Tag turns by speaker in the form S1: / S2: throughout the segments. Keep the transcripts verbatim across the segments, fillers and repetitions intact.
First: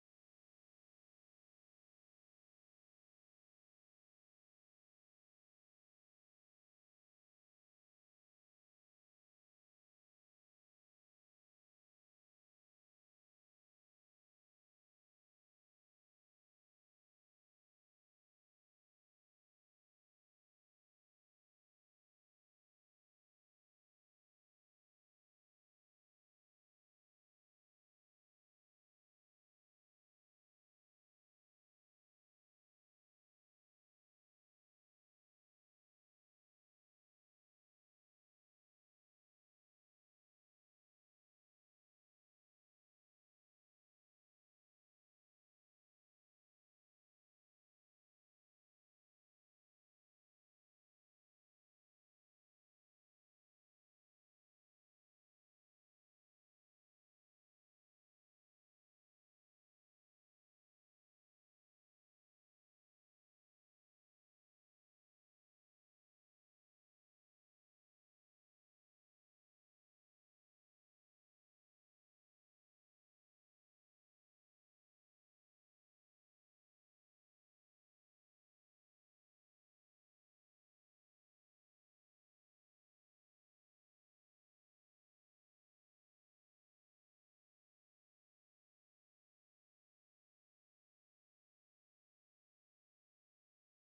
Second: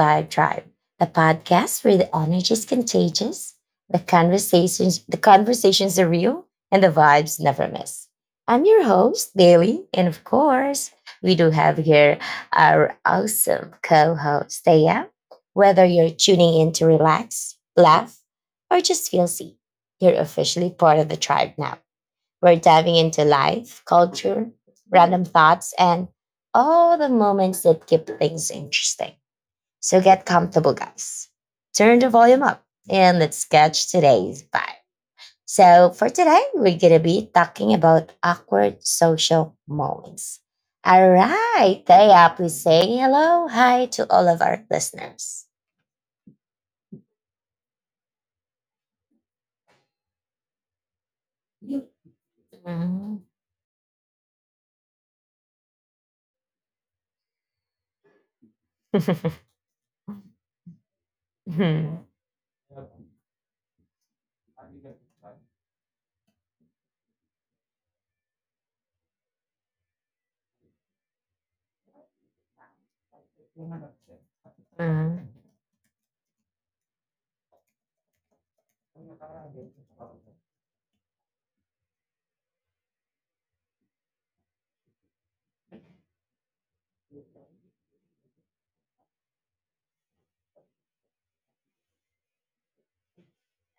S1: Vibe Tribe, the podcast where the energy is contagious, the conversations the conversations are real, and the vibes never miss. I'm your host, Daily, and of course, we do have here our awesome co-host, Thea. Whether you're tuning in to relax, laugh, or just feel seen, you're officially part of the tribe now. We're diving into life, culture, random thoughts, and all the moments that keep things interesting. So get comfortable, guys. Turn the volume up and let's catch today's vibe. So, for today, we're going to be talking about awkward social moments. All right, Thea, please say hello, hi to all of our listeners. Mhm. Mhm.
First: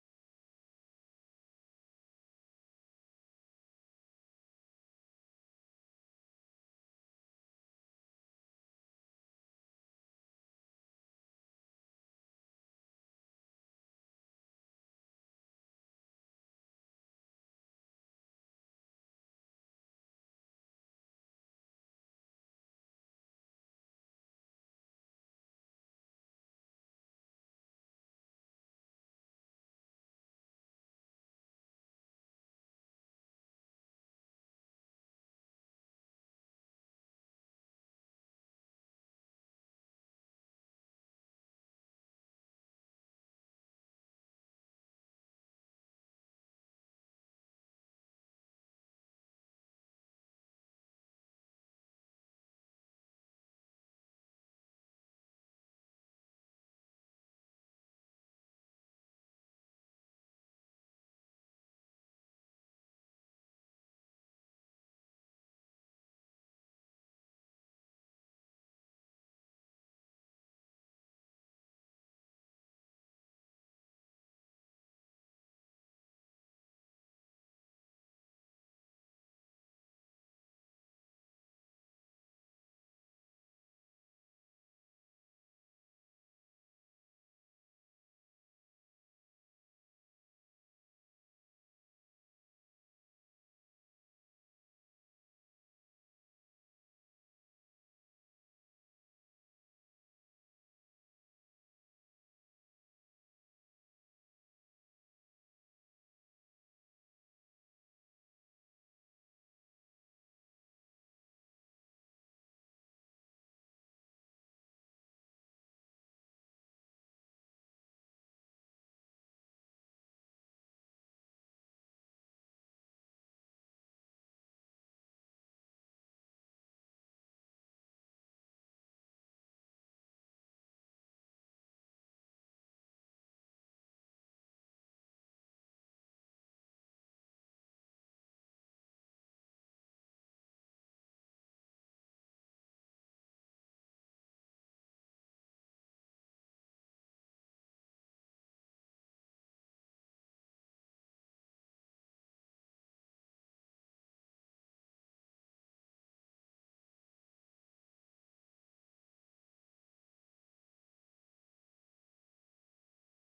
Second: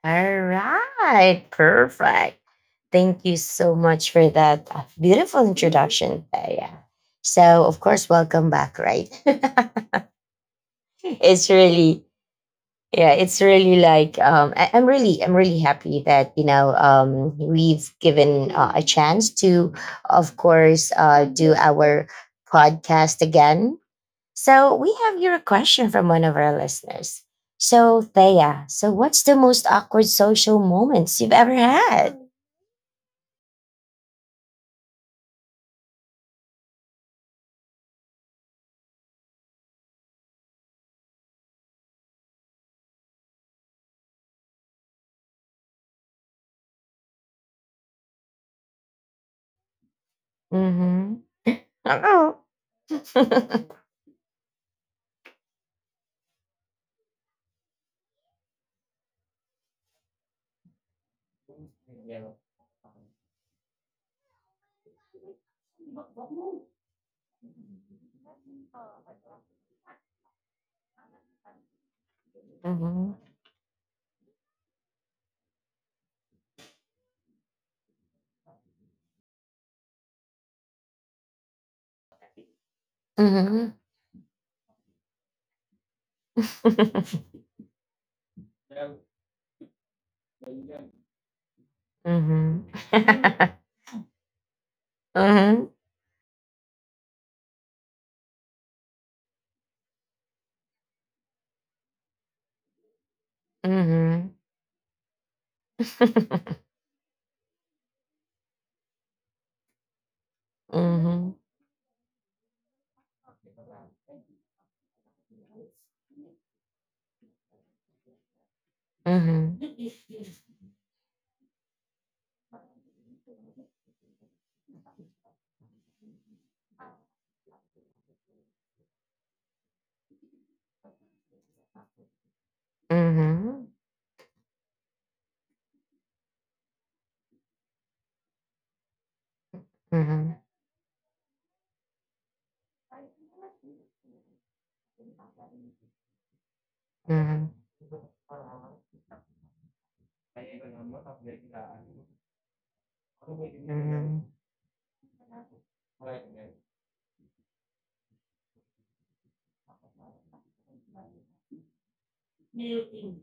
S1: All right, perfect. Thank you so much for that uh, beautiful introduction, Thea. So, of course, welcome back, right? It's really, yeah, it's really like um, I, am really, I'm really happy that you know um, we've given uh, a chance to, of course, uh, do our podcast again. So we have your question from one of our listeners. So Thea, so what's the most awkward social moments you've ever had? Mm-hmm. Uh-oh. Mhm. Mhm. Mhm. Mhm. Mhm. Mhm. Mhm. Mhm. Mhm. Mhm. Mhm.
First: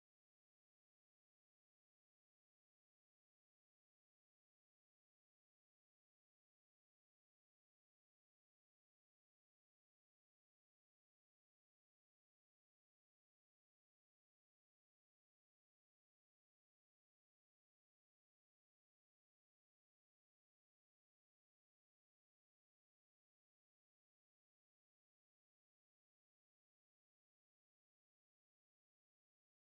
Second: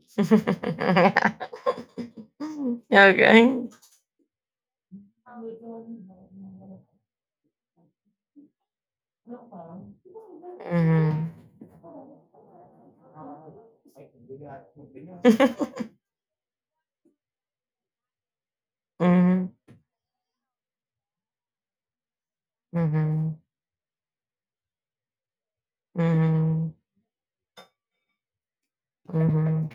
S1: Okay. Mhm. Mhm. Mhm. Mhm. Mhm.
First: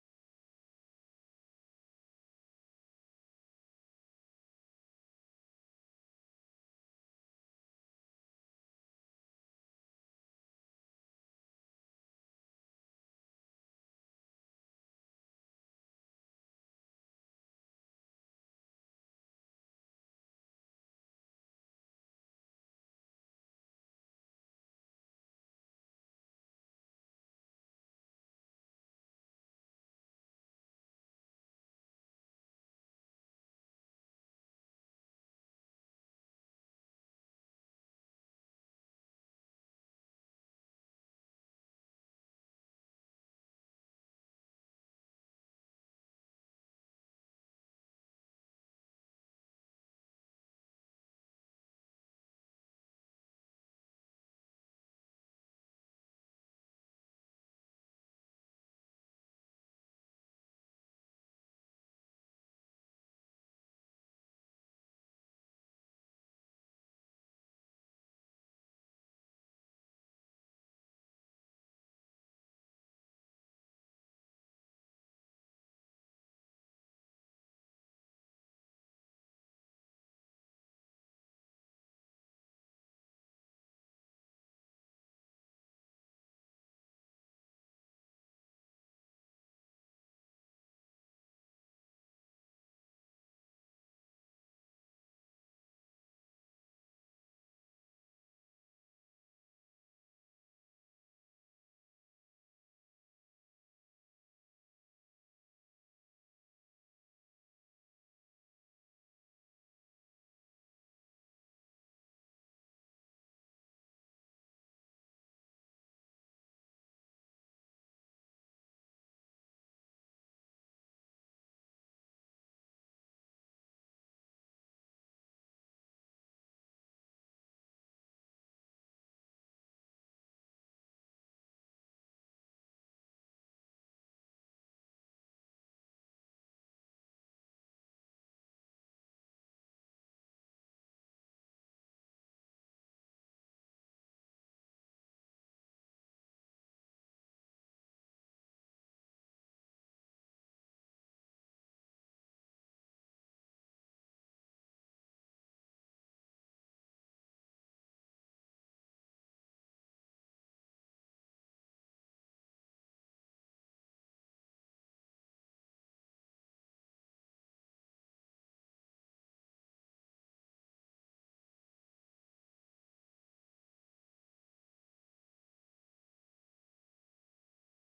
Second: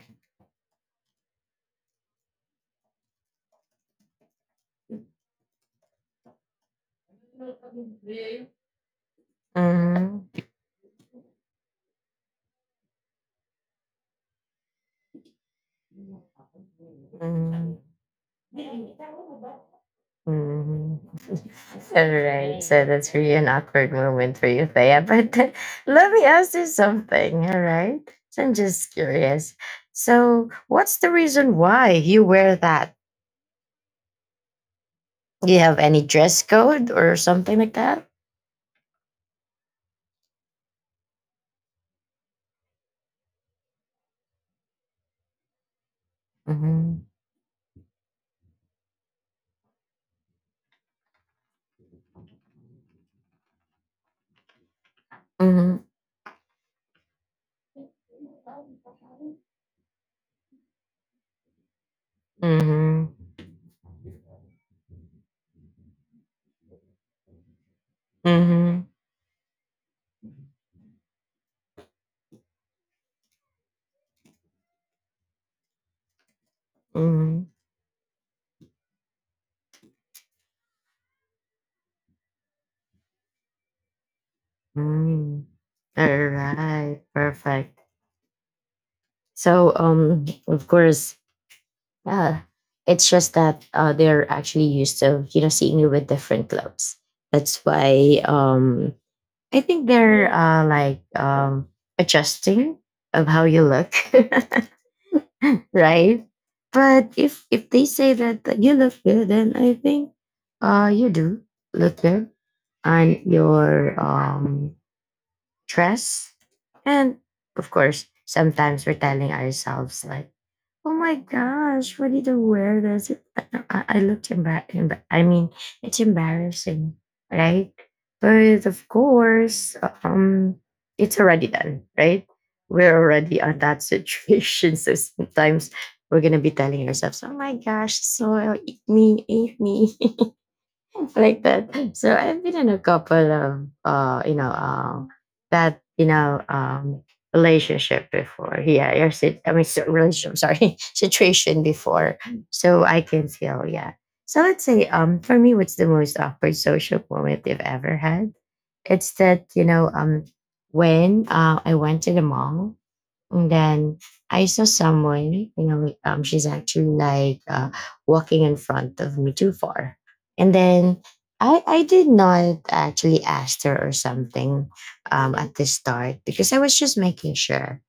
S1: Mhm. Mhm. Mhm. All right, Right. so that's really an awkward moment for you, Thea. But let me ask you something, all right? So I'm just curious. So, what's the reason why you wear that? Do you have any dress code or something like that? Mm-hmm. Mm-hmm. Mm-hmm. Mm-hmm. Mm-hmm. Mm. All right, perfect. So, um, of course, yeah, it's just that uh, they're actually used to you know seeing you with different clothes. That's why um, I think they're uh, like um, adjusting of how you look, right? But if if they say that that you look good, then I think uh, you do look good on your um, dress, and of course, sometimes we're telling ourselves like, oh my gosh, really the weirdest. I, I I looked embarrassed. I mean, it's embarrassing, right? But of course, um, it's already done, right? We're already on that situation. So sometimes we're going to be telling ourselves, oh my gosh, so eat me, eat me like that. So I've been in a couple of uh, you know, uh, that you know, um, relationship before. Yeah, or sit, I mean, so- relationship. Sorry, situation before. So I can feel. Yeah. So let's say, um, for me, what's the most awkward social moment you've ever had? It's that you know, um, when uh, I went to the mall and then I saw someone, you know, like, um, she's actually like uh, walking in front of me too far. And then I, I did not actually ask her or something um, at the start because I was just making sure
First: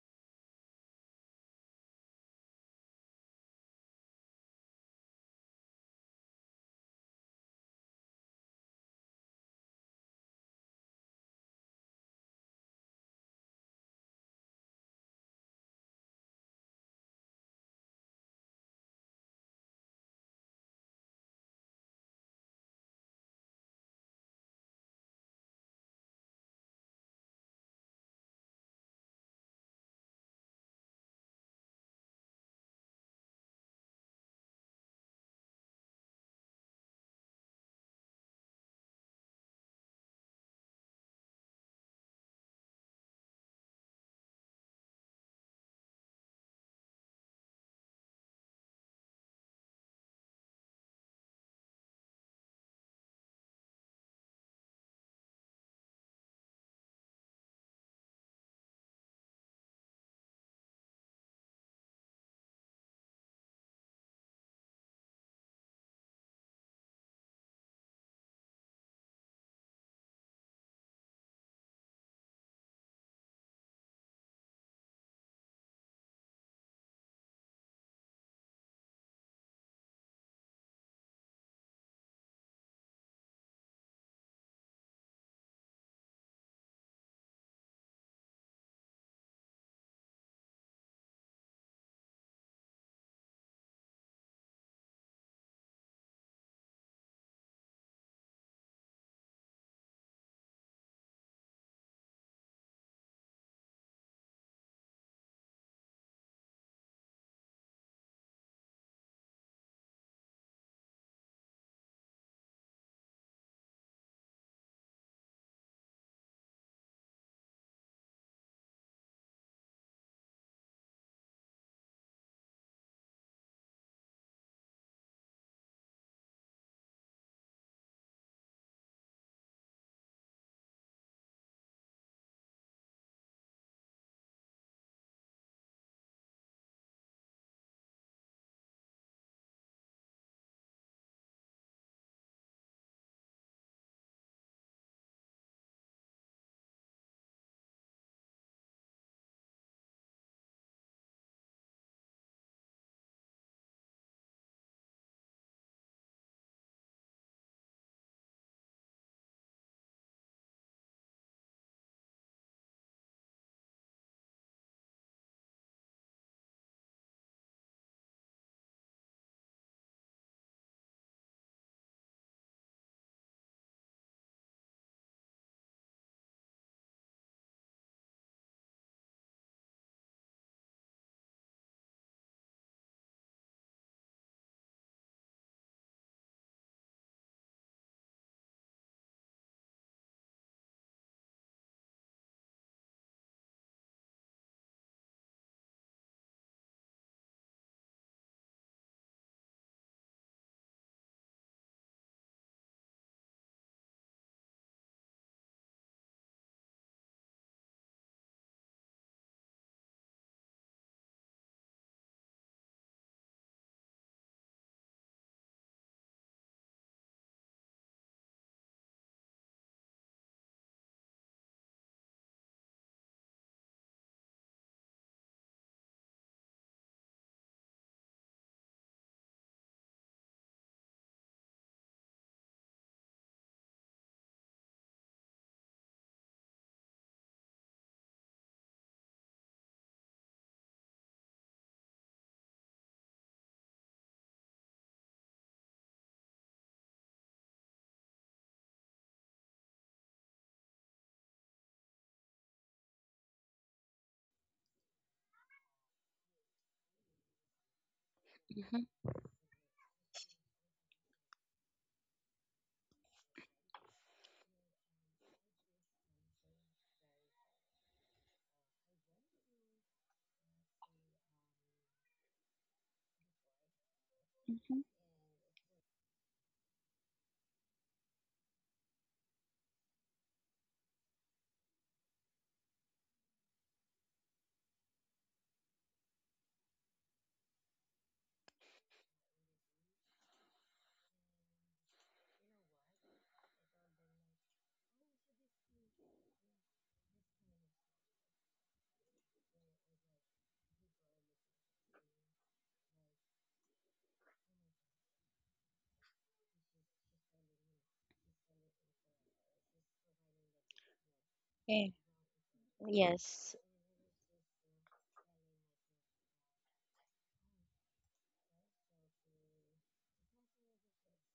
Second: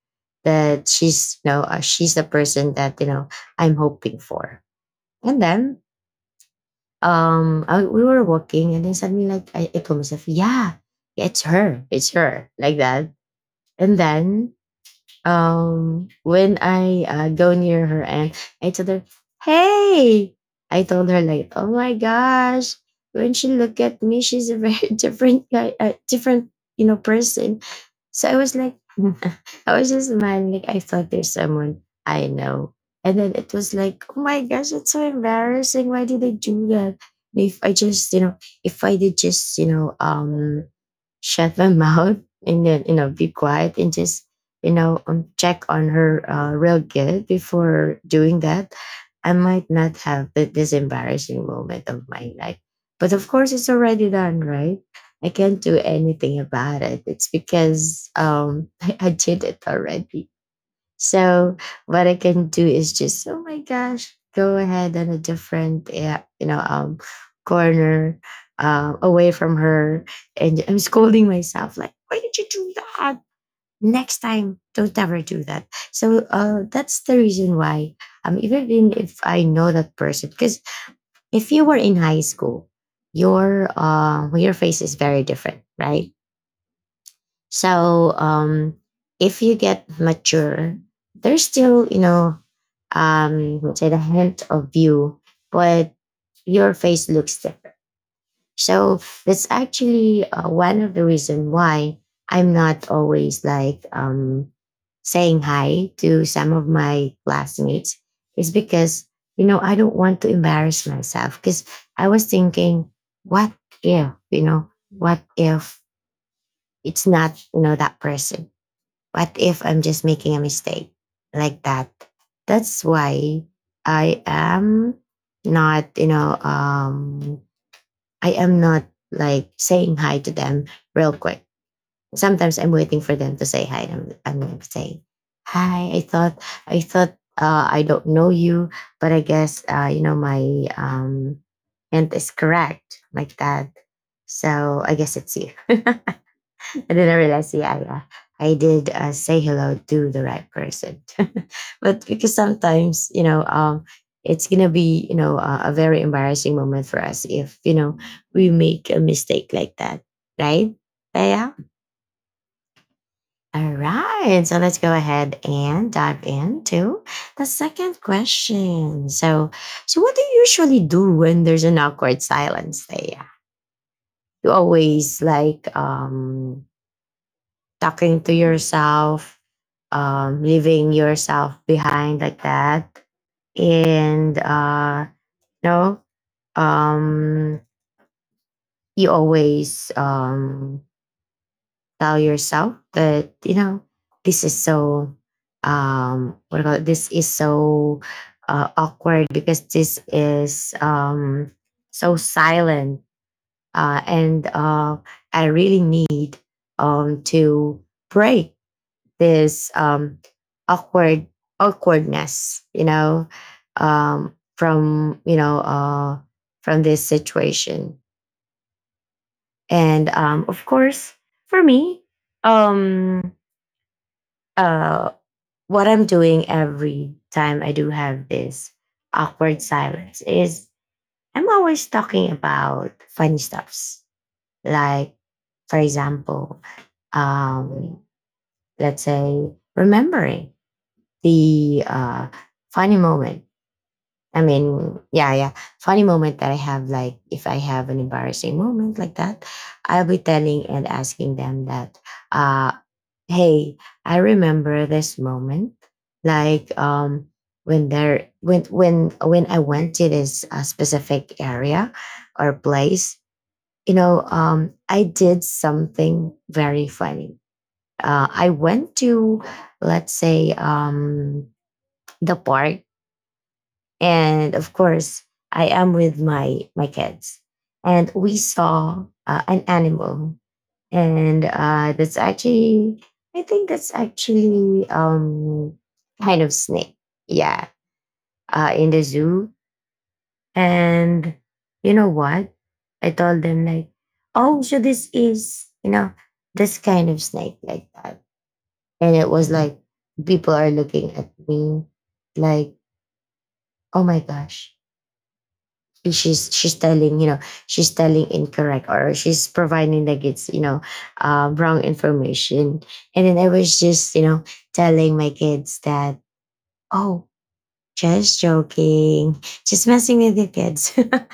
S1: that she's, you know, uh, she's the person that, you know, I'm hoping for. And then um, I, we were walking and then suddenly like I, I told myself, yeah, it's her, it's her, like that. And then um when I uh, go near her and I told her, "Hey," I told her like, "Oh my gosh!" When she looked at me, she's a very different guy, a different you know person. So I was like, I was just smiling. Like I thought there's someone I know, and then it was like, "Oh my gosh, it's so embarrassing! Why did I do that?" If I just you know, if I did just you know, um shut my mouth and then you know be quiet and just you know um, check on her uh, real good before doing that, I might not have the, this embarrassing moment of my life. But of course it's already done, right? I can't do anything about it. It's because um i, I did it already. So what I can do is just, oh my gosh, go ahead on a different, eh, you know, um, corner, um, away from her, and I'm scolding myself like, why did you do that? Next time, don't ever do that. So uh, that's the reason why, um, even in- if I know that person, because if you were in high school, your uh, your face is very different, right? So um, if you get mature, there's still, you know, um, let's say the hint of you, but your face looks different. So that's actually uh, one of the reason why I'm not always like um, saying hi to some of my classmates is because you know I don't want to embarrass myself because I was thinking, what if you know, what if it's not you know that person, what if I'm just making a mistake like that? That's why I am not, you know, um, I am not like saying hi to them real quick. Sometimes I'm waiting for them to say hi. I'm, I'm saying, hi, I thought, I thought uh, I don't know you, but I guess, uh, you know, my um, hint is correct like that. So I guess it's you. And then I didn't realize, yeah, yeah. I did uh, say hello to the right person. But because sometimes, you know, um, it's going to be, you know, uh, a very embarrassing moment for us if, you know, we make a mistake like that, right? Yeah. All right. So let's go ahead and dive into the second question. So, so what do you usually do when there's an awkward silence? Yeah. You always like um talking to yourself, um, leaving yourself behind like that. And uh, no, um, you always um, tell yourself that you know this is so um, what do you call it? This is so uh, awkward because this is um, so silent, uh, and uh, I really need um, to break this um, awkward awkwardness, you know, um, from you know uh, from this situation. And um, of course, for me, um, uh, what I'm doing every time I do have this awkward silence is I'm always talking about funny stuffs. Like, for example, um, let's say remembering the uh, funny moment. I mean, yeah, yeah, funny moment that I have. Like, if I have an embarrassing moment like that, I'll be telling and asking them that, uh, "Hey, I remember this moment. Like, um, when there, when
S2: Mhm,
S1: when when I went to this uh, specific area or place, you know, um, I did something very funny. Uh, I went to, let's say, um, the park, and of
S2: mhm.
S1: course I am with my my kids, and we saw uh, an animal, and uh, that's actually, I think that's actually um kind of snake, yeah, uh, in the zoo. And you know what, I told them like, oh, so this is you know this kind of snake like that. And it was like people are looking at me like, oh my gosh, she's she's telling you know, she's telling incorrect or she's providing like it's you know uh, wrong
S2: Yeah.
S1: information. And then I
S2: Yes.
S1: was just you know telling my kids that, oh, just joking, just messing with the kids. But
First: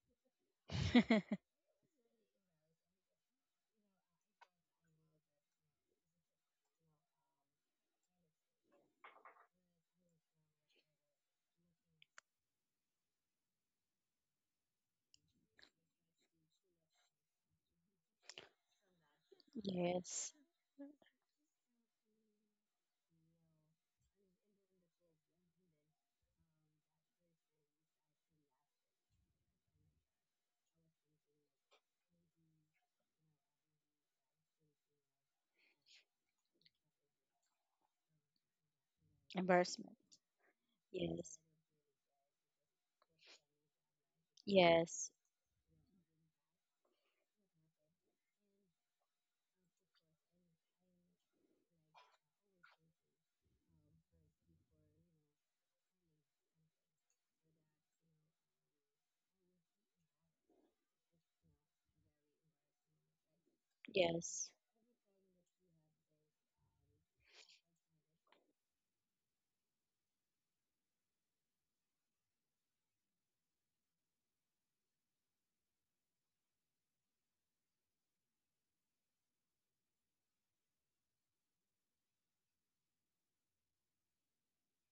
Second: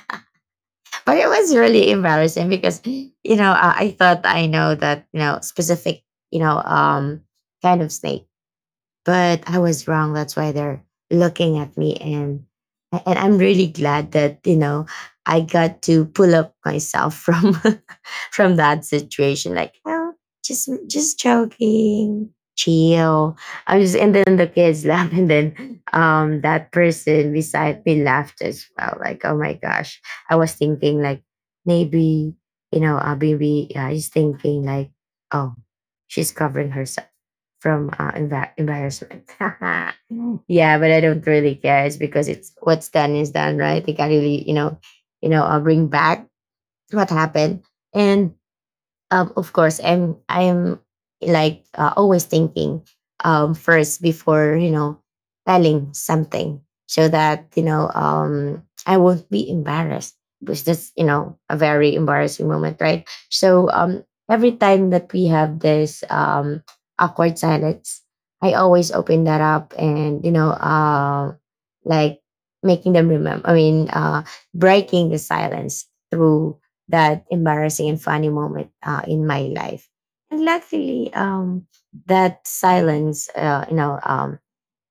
S1: it was really embarrassing because you know uh, I thought I know that you know specific you know um kind of snake, but I was wrong. That's why they're looking at me. And and I'm really glad that you know I got to pull up myself from from that situation. Like, oh,
S2: Yes.
S1: just just joking, chill. I was, and then the kids laugh, and then um that person beside me laughed as well. Like, oh my gosh, I was thinking like maybe you know uh, maybe uh, he's thinking like, oh, she's covering herself from uh, embar- embarrassment.
S2: Embarrassment.
S1: Yeah, but I don't
S2: Yes.
S1: really care. It's because it's what's done is done, right? They can't really, you know,
S2: Yes.
S1: you know, uh, bring back what happened. And um, of course, I'm I'm like uh, always thinking um, first before you know telling something, so that you know um, I won't be embarrassed, which is you know a very embarrassing moment, right? So um,
S2: Yes.
S1: every time that we have this um, awkward silence, I always open that up and you know uh, like making them remember. I mean, uh, breaking the silence through that embarrassing and funny moment uh, in my life. And luckily, um, that silence, uh, you know, um,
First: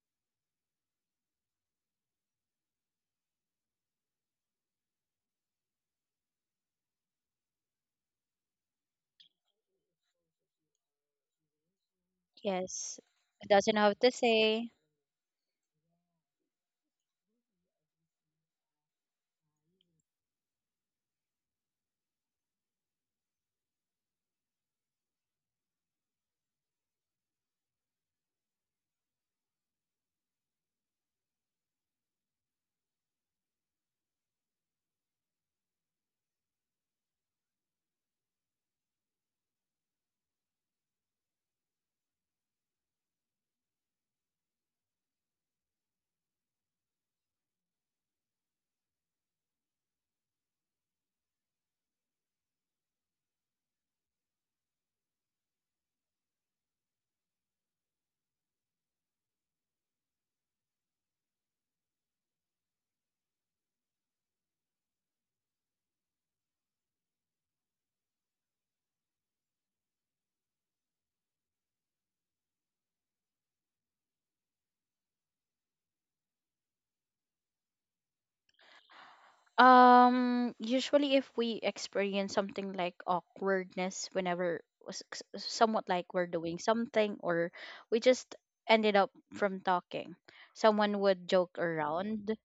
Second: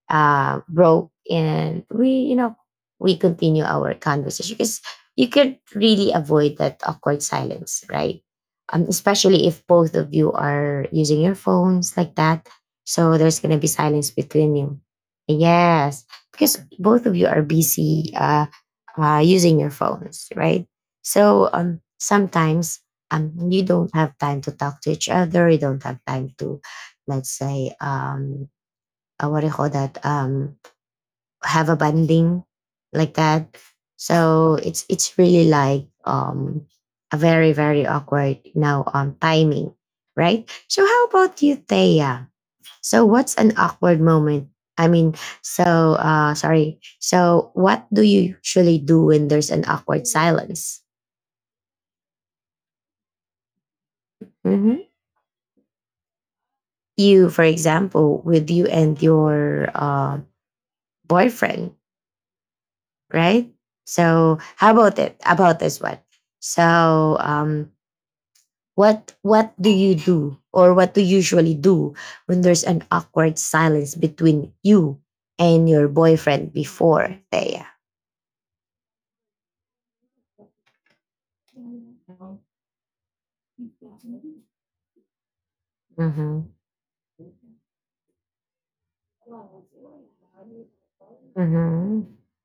S1: uh, broke and we you know we continue our conversation because you could really avoid that awkward silence, right? Um, especially if both of you are using your phones like that,
S2: Yes.
S1: so there's
S2: It
S1: going to be
S2: doesn't have
S1: silence
S2: to
S1: between
S2: say.
S1: you. Yes, because both of you are busy uh, uh, using your phones, right? So um, sometimes um, you don't have time to talk to each other, you don't have time to, let's say, um, uh, what do you call that, um have a banding, like that. So it's it's really, like um a very, very awkward, now um timing, right? So how about you, Thea? So what's an awkward moment? I mean, so uh sorry, so what do you usually do when there's an awkward silence? Hmm, you, for example, with you and your uh, boyfriend, right? So how about it? About this one. So um, what what do you do, or what do you usually do when there's an awkward silence between you and your boyfriend before, Thea?
S2: Um, usually if we experience
S1: Mm-hmm.
S2: something like awkwardness whenever s- s- somewhat like we're
S1: Mm-hmm.
S2: doing something, or we just ended up from talking. Someone would joke around,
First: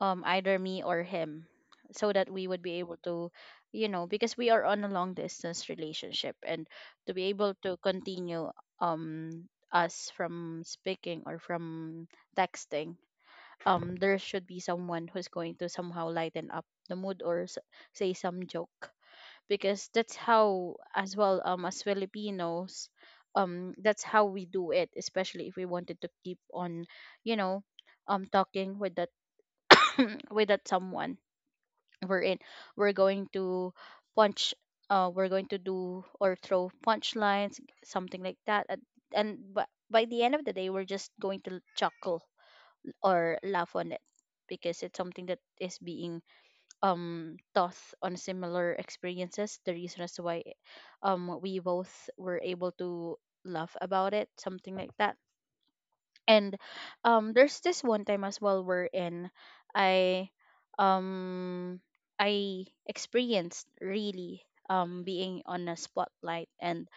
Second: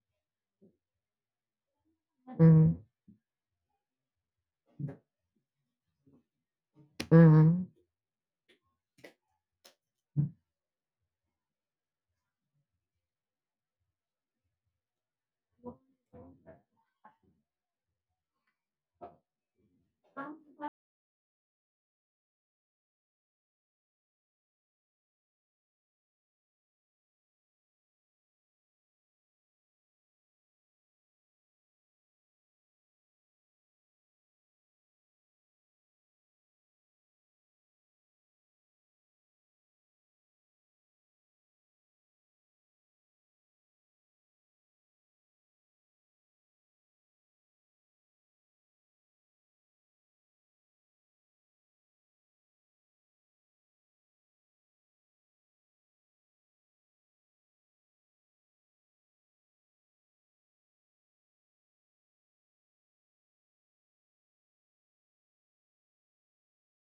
S2: um either me or him, so that we would
S1: Mm-hmm.
S2: be able to, you know, because we are on a long distance relationship, and to be able
S1: Mm-hmm.
S2: to continue, um us from speaking or from texting, um there should be someone who's going to somehow lighten up the mood or s- say some joke, because that's how as well, um as Filipinos, um that's how we do it, especially if we wanted to keep on, you know, um talking with that with that someone. We're in we're going to punch, uh we're going to do or throw punchlines, something like that. And, and but by the end of the day, we're just going to chuckle or laugh on it, because it's something that is being, um taught on similar experiences. The reason as to why, um we both were able to laugh about it, something like that. And um there's this one time as well, wherein I, um I experienced really, um being on a spotlight, and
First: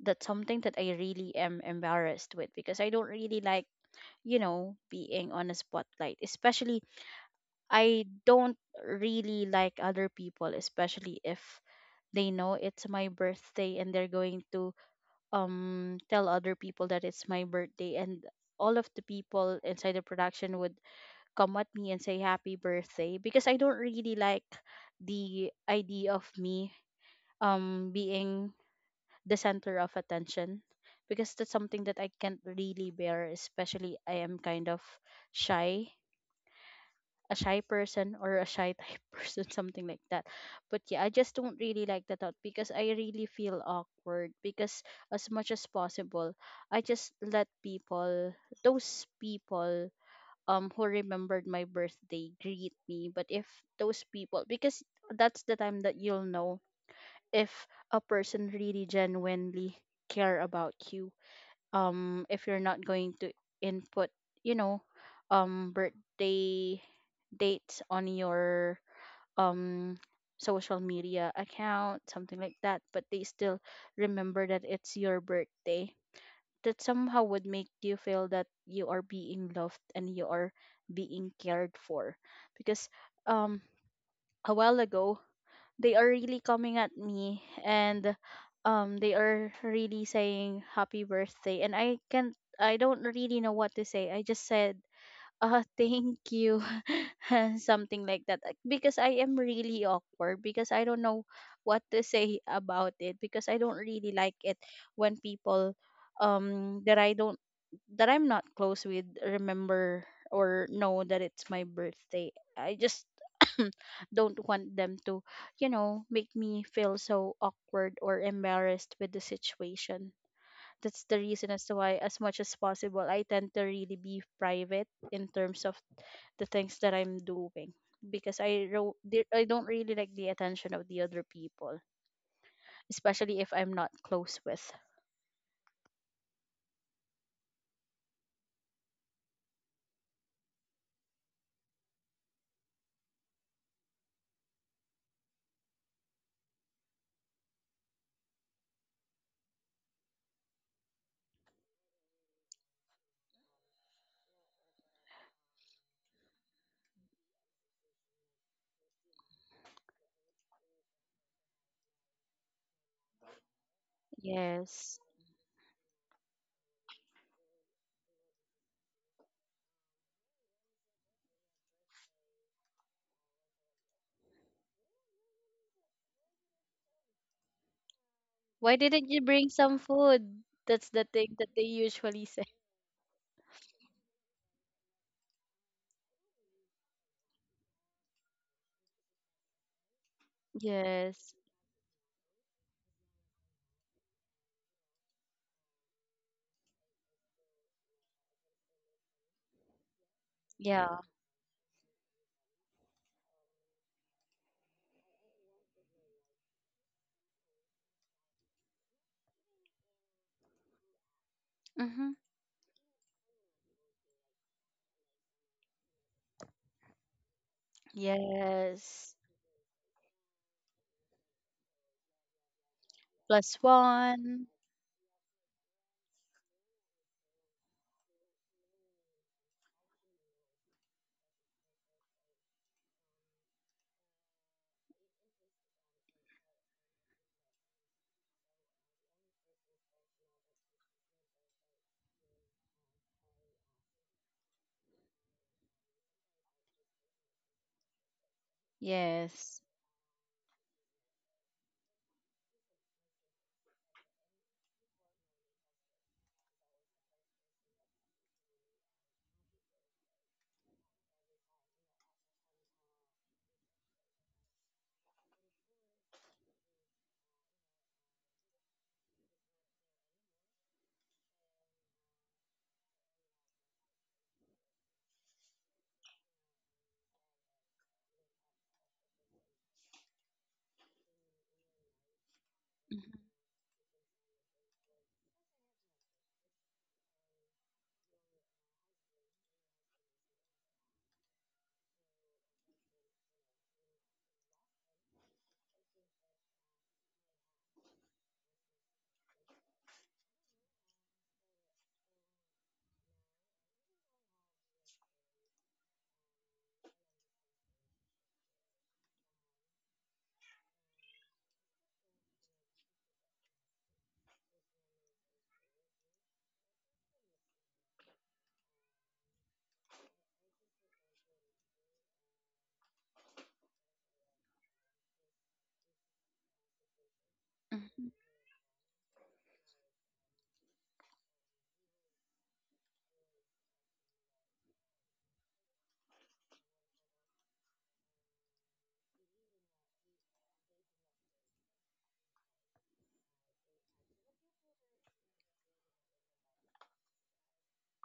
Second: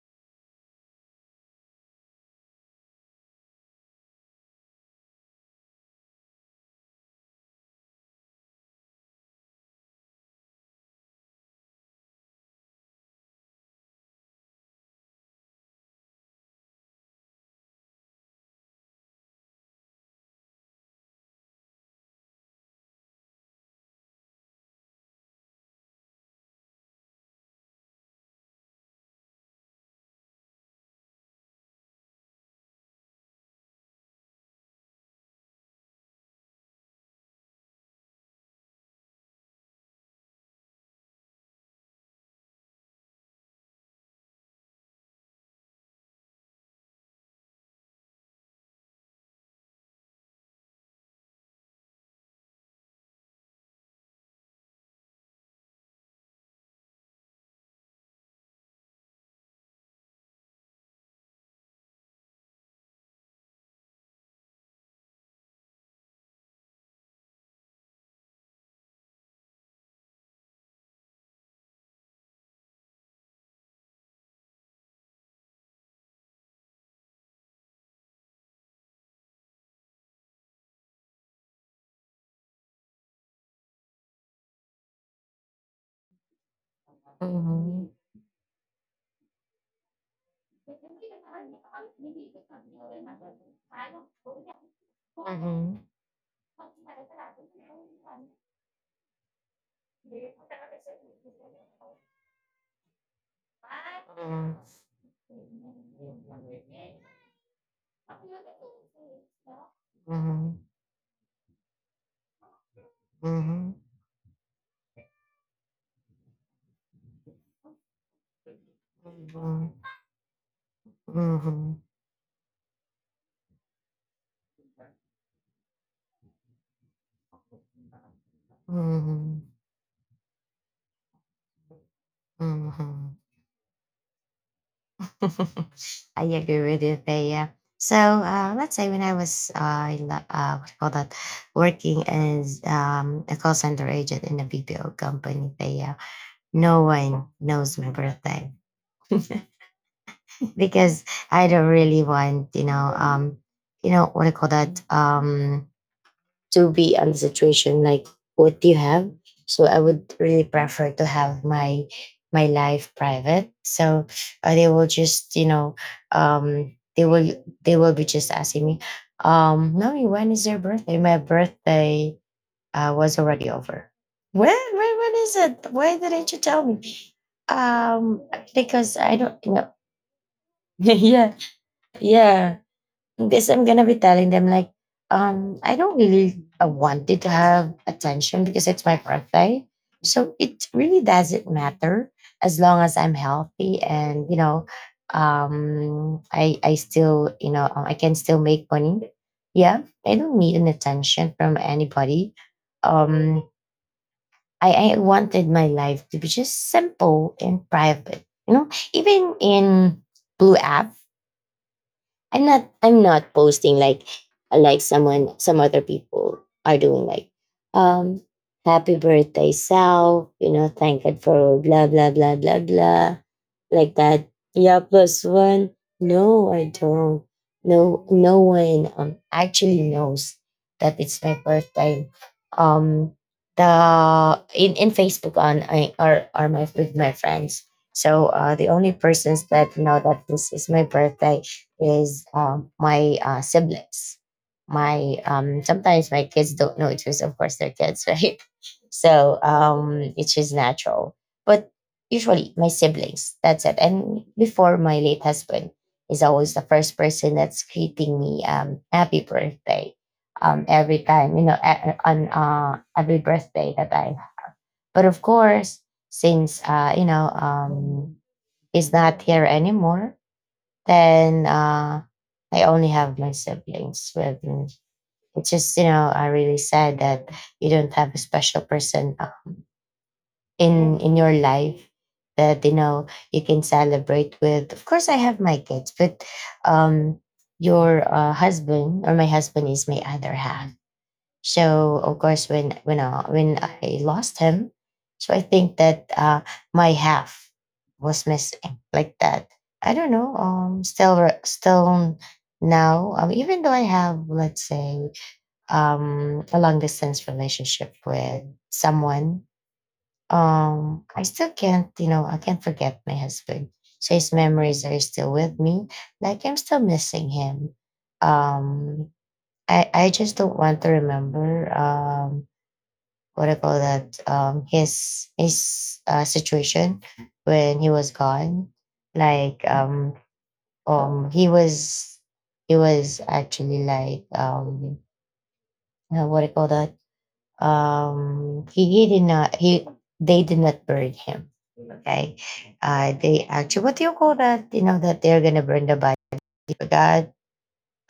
S2: that's something that I really am embarrassed with, because I don't really like, you know, being on a spotlight. Especially I don't really like other people, especially if they know it's my birthday and they're going to um tell other people that it's my birthday, and all of the people inside the production would come at me and say happy birthday, because I don't really like the idea of me um being the center of attention, because that's something that I can't really bear, especially I am kind of shy, a shy person or a shy type person, something like that. But yeah, I just don't really like that out, because I really feel awkward, because as much as possible, I just let people, those people um who remembered my birthday greet me. But if those people, because that's the time that you'll know if a person really genuinely care about you, um if you're not going to input, you know, um birthday dates on your um social media account, something like that, but they still remember that it's your birthday, that somehow would make you feel that you are being loved and you are being cared for. Because um a while ago, they are really coming at me,
S1: Mm-hmm.
S2: and um they are really saying happy birthday, and I can't, I don't really know what to say. I just said, uh
S1: Mm-hmm.
S2: thank you, something like that. Uh, because I am really awkward, because I don't know what to say about it, because I don't really like it when people, um that I don't, that I'm not close with, remember or know that it's my birthday. I just don't want them to, you know, make me feel so awkward or embarrassed with the
S1: Mm-hmm.
S2: situation. That's the
S1: Mm-hmm.
S2: reason as to
S1: Mm-hmm.
S2: why, as much as possible, I tend to really be private in terms of the things that I'm doing, because i ro- di-
S1: Mm-hmm.
S2: I don't really like the attention of the other people,
S1: Mm-hmm.
S2: especially if I'm not close with.
S1: I agree with you, Thea. So uh, let's say when I was uh, in the, uh, what you call that, working as um, a call center agent in a B P O company, Thea, no one knows my birthday. Because I don't really want, you know um, you know what I call that, um, to be on the situation like what you have. So I would really prefer to have my my life private. So uh, they will
S2: Yes.
S1: just, you know, um, they will, they will be just asking me, um, Mommy, when is your birthday? My birthday uh, was already over. When, when when is it? Why didn't you tell me? Um,
S2: Why
S1: because
S2: didn't
S1: I
S2: you
S1: don't
S2: bring
S1: know.
S2: some food? That's the
S1: Yeah,
S2: thing that they usually say.
S1: yeah. Because I'm gonna be telling them like, um, I don't really uh, wanted to have attention because it's my birthday. So it really
S2: Yes.
S1: doesn't matter as long as I'm healthy and, you know, um, I I still, you know, um, I can still make money. Yeah, I don't need an
S2: Yeah.
S1: attention from anybody. Um, I I wanted my life to be just simple and private. You know, even in Blue app,
S2: Mm-hmm.
S1: I'm not I'm not posting like like someone, some other people are doing, like um happy
S2: Yes.
S1: birthday, Sal, you know, thank God for blah blah blah blah blah,
S2: Plus
S1: like that.
S2: one.
S1: Yeah, plus one. No, I don't. No, no one um actually knows that it's my birthday. Um the in, in Facebook on I are are my with my friends. So uh, the only persons that know that this is my birthday is um, my uh, siblings. My um, sometimes my kids don't know it because of course they're kids, right? So
S2: Yes.
S1: um, it's just natural. But usually my siblings. That's it. And before, my late husband is always the first person that's greeting me um, happy birthday um, every time, you know, a- on uh, every birthday that I. But of course, since uh, you know um, he's not here anymore, then uh, I only have my siblings with me. It's just, you know, I really sad that you don't have a special person um, in in your life that, you know, you can celebrate with. Of course, I have my kids, but um, your uh, husband, or my husband, is my other half. So of course, when when uh, when I lost him, so I think that uh, my half was missing, like that. I don't know. Um, still re- still now. Um, even though I have, let's say, um a long distance relationship with someone, um, I still can't. You know, I can't forget my husband. So his memories are still with me. Like I'm still missing him. Um, I, I just don't want to remember um, what I call that, um his his uh, situation when he was
S2: Mm-hmm.
S1: gone. Like um um he was, he was actually like, um uh, what I call that, um he, he did not he they did not burn him. Okay, uh, they actually, what do you call that? You know that they're gonna burn the body. I forgot.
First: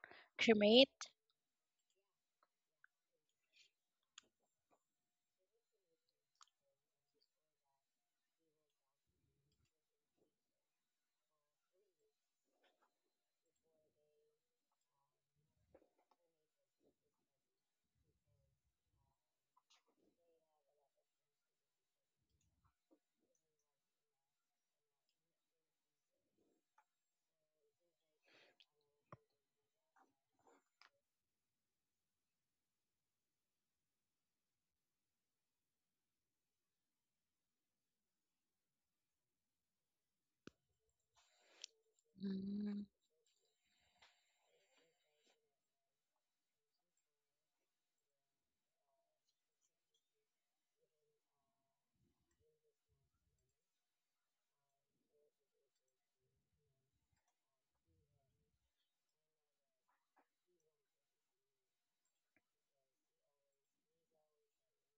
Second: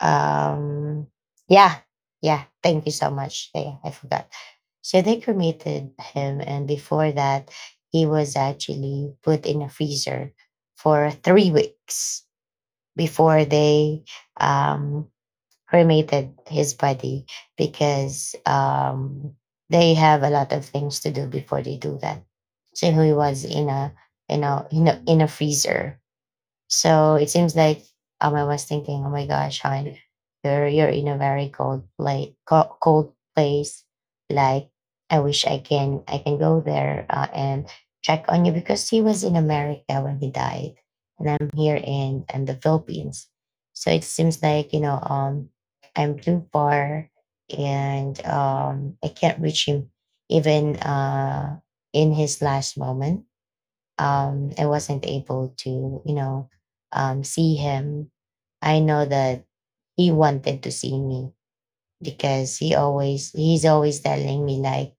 S1: um
S2: Cremate.
S1: yeah, yeah, thank you so much. Yeah, I forgot. So they cremated him, and before that, he was actually put in a freezer for three weeks before they um cremated his body, because um they have a lot of things to do before they do that. So he was in a, you know, in a in a freezer. So it seems like, um, I was thinking, oh my gosh, hon, you're you're in a very cold place, cold place. Like I wish I can I can go there uh, and check on you, because he was in America when he died, and I'm here in in the
S2: Mm.
S1: Philippines. So it seems like, you know, um I'm too far, and um I can't reach him, even uh in his last moment, um, I wasn't able to, you know, um, see him. I know that he wanted to see me because he always he's always telling me like,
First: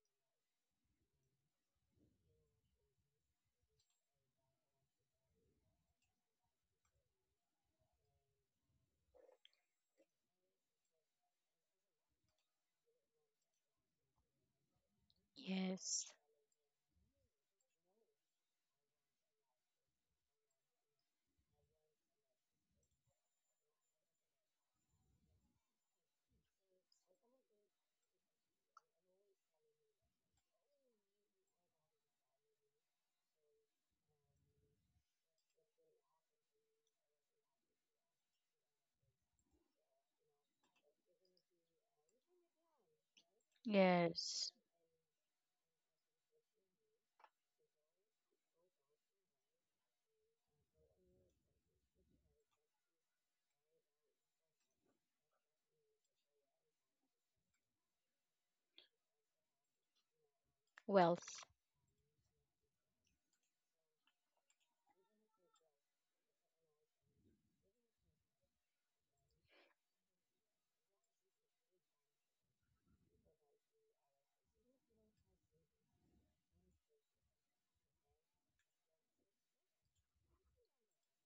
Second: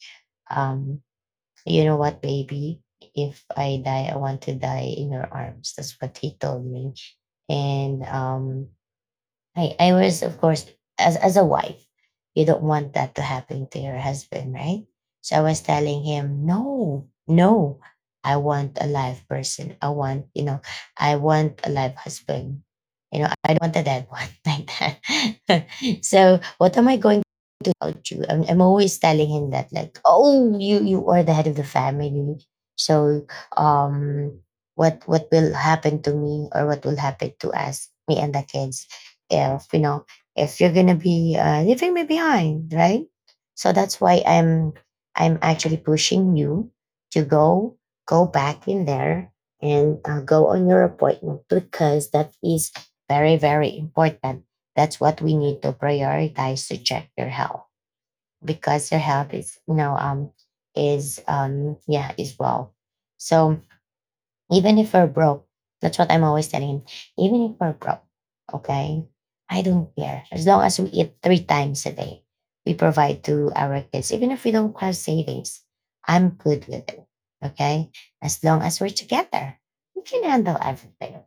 S1: um, you know what, baby, if I die, I want to die in your arms. That's what he told me, and um, I, I was, of course, as, as a wife, you don't want that to happen to your husband, right? So I was telling
S2: Yes.
S1: him, no, no, I want a live person. I want, you know, I want a live husband. You know, I don't want a dead one, like that. So what am I going about you. I'm, I'm always telling him that, like, oh, you you are the head of the family, so um, what what will happen to me, or what will happen to us, me and the kids, if you know, if you're gonna be uh, leaving me behind, right? So that's why
S2: Yes.
S1: I'm I'm actually pushing you to go, go back in there and uh, go on your appointment, because that is very, very important. That's what we need to prioritize, to check your health, because their health is, you know, um is
S2: Wealth.
S1: um yeah, is well. So even if we're broke, that's what I'm always telling him. Even if we're broke, okay, I don't care, as long as we eat three times a day. We provide to our kids, even if we don't have savings. I'm good with it. Okay, as long as we're together, we can handle everything.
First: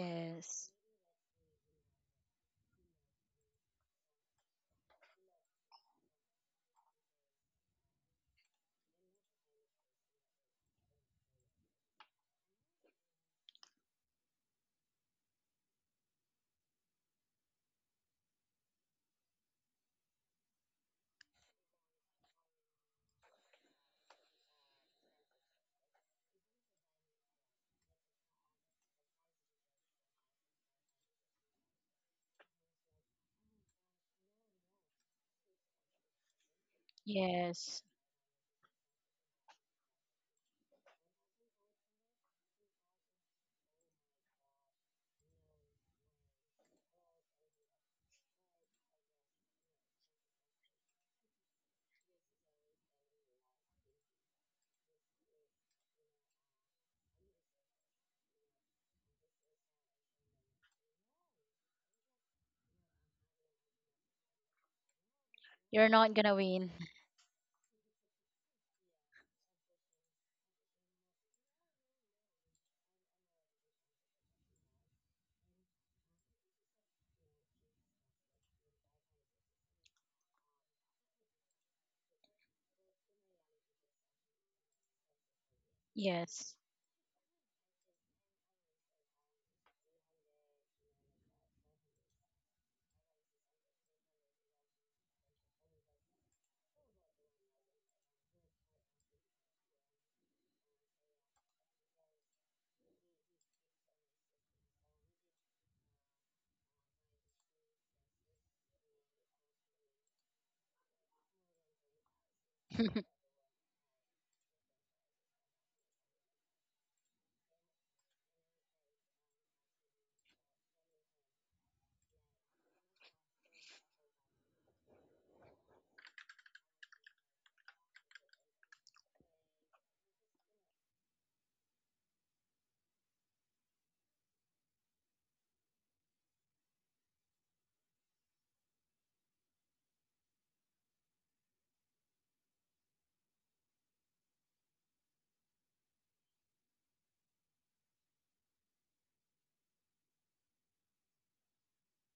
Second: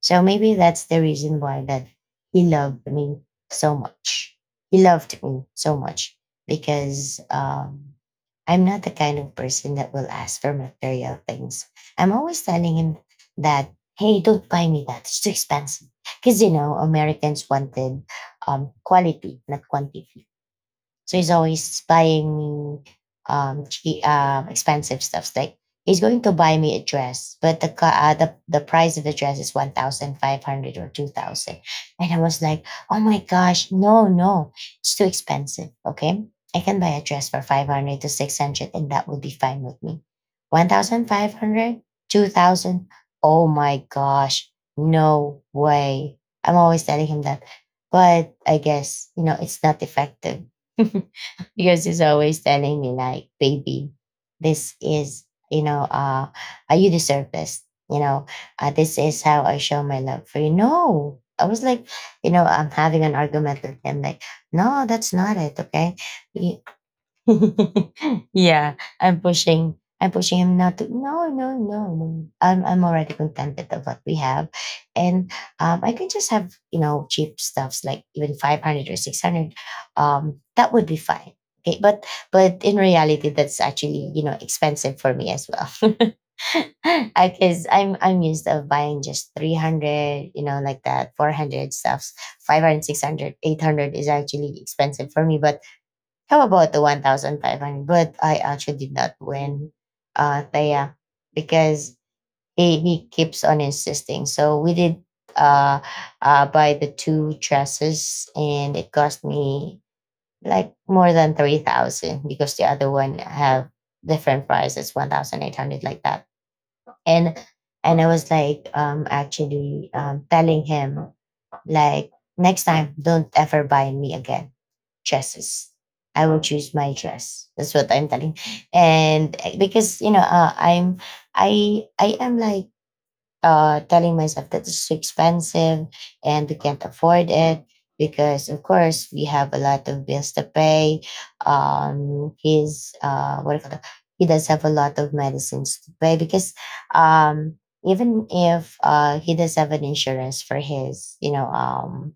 S1: So maybe that's the reason why that he loved me so much. He loved me so much because um, I'm not the kind of person that will ask for material things. I'm always telling him that, hey, don't buy me that. It's too expensive. Because, you know, Americans wanted um, quality, not quantity. So he's always buying me um che- um expensive stuffs. Like he's going to buy me a dress, but the co- uh, the the price of the dress is one thousand five hundred or two thousand, and I was like, oh my gosh, no, no, it's too expensive. Okay, I can buy a dress for five
S2: Yes.
S1: hundred to six hundred, and that would be fine with me. One thousand five hundred, two thousand. Oh my gosh, no way. I'm always telling him that, but I guess, you know, it's not effective. Because he's always telling me like, baby, this is, you know, uh, uh, you deserve this. You know, uh, this is how I show my love for you. No, I was like, you know, I'm having an argument with him like, no, that's not it.
S2: You're
S1: Okay.
S2: not gonna
S1: You-
S2: win.
S1: yeah, I'm pushing. I'm pushing him not to. No, no, no, no. I'm I'm already contented of what we have, and um, I can just have, you know, cheap stuffs like even five hundred or six hundred. Um, that would be fine. Okay, but but in reality, that's actually, you know, expensive for me as well.
S2: Yes.
S1: Because I'm I'm used of buying just three hundred, you know, like that, four hundred stuffs, five hundred, six hundred, eight hundred is actually expensive for me. But how about the one thousand five hundred? But I actually did not win, uh, Thea, because he, he keeps on insisting. So we did uh, uh, buy the two dresses, and it cost me like more than three thousand because the other one have different prices, one thousand eight hundred like that. And and I was like, um, actually, um, telling him like, next time, don't ever buy me again dresses. I will choose my dress. That's what I'm telling. And uh, because, you know, uh, I'm I I am like, uh telling myself that it's so expensive and we can't afford it, because of course we have a lot of bills to pay. Um, he's uh what do you call that? He does have a lot of medicines to pay, because um even if uh he does have an insurance for his, you know, um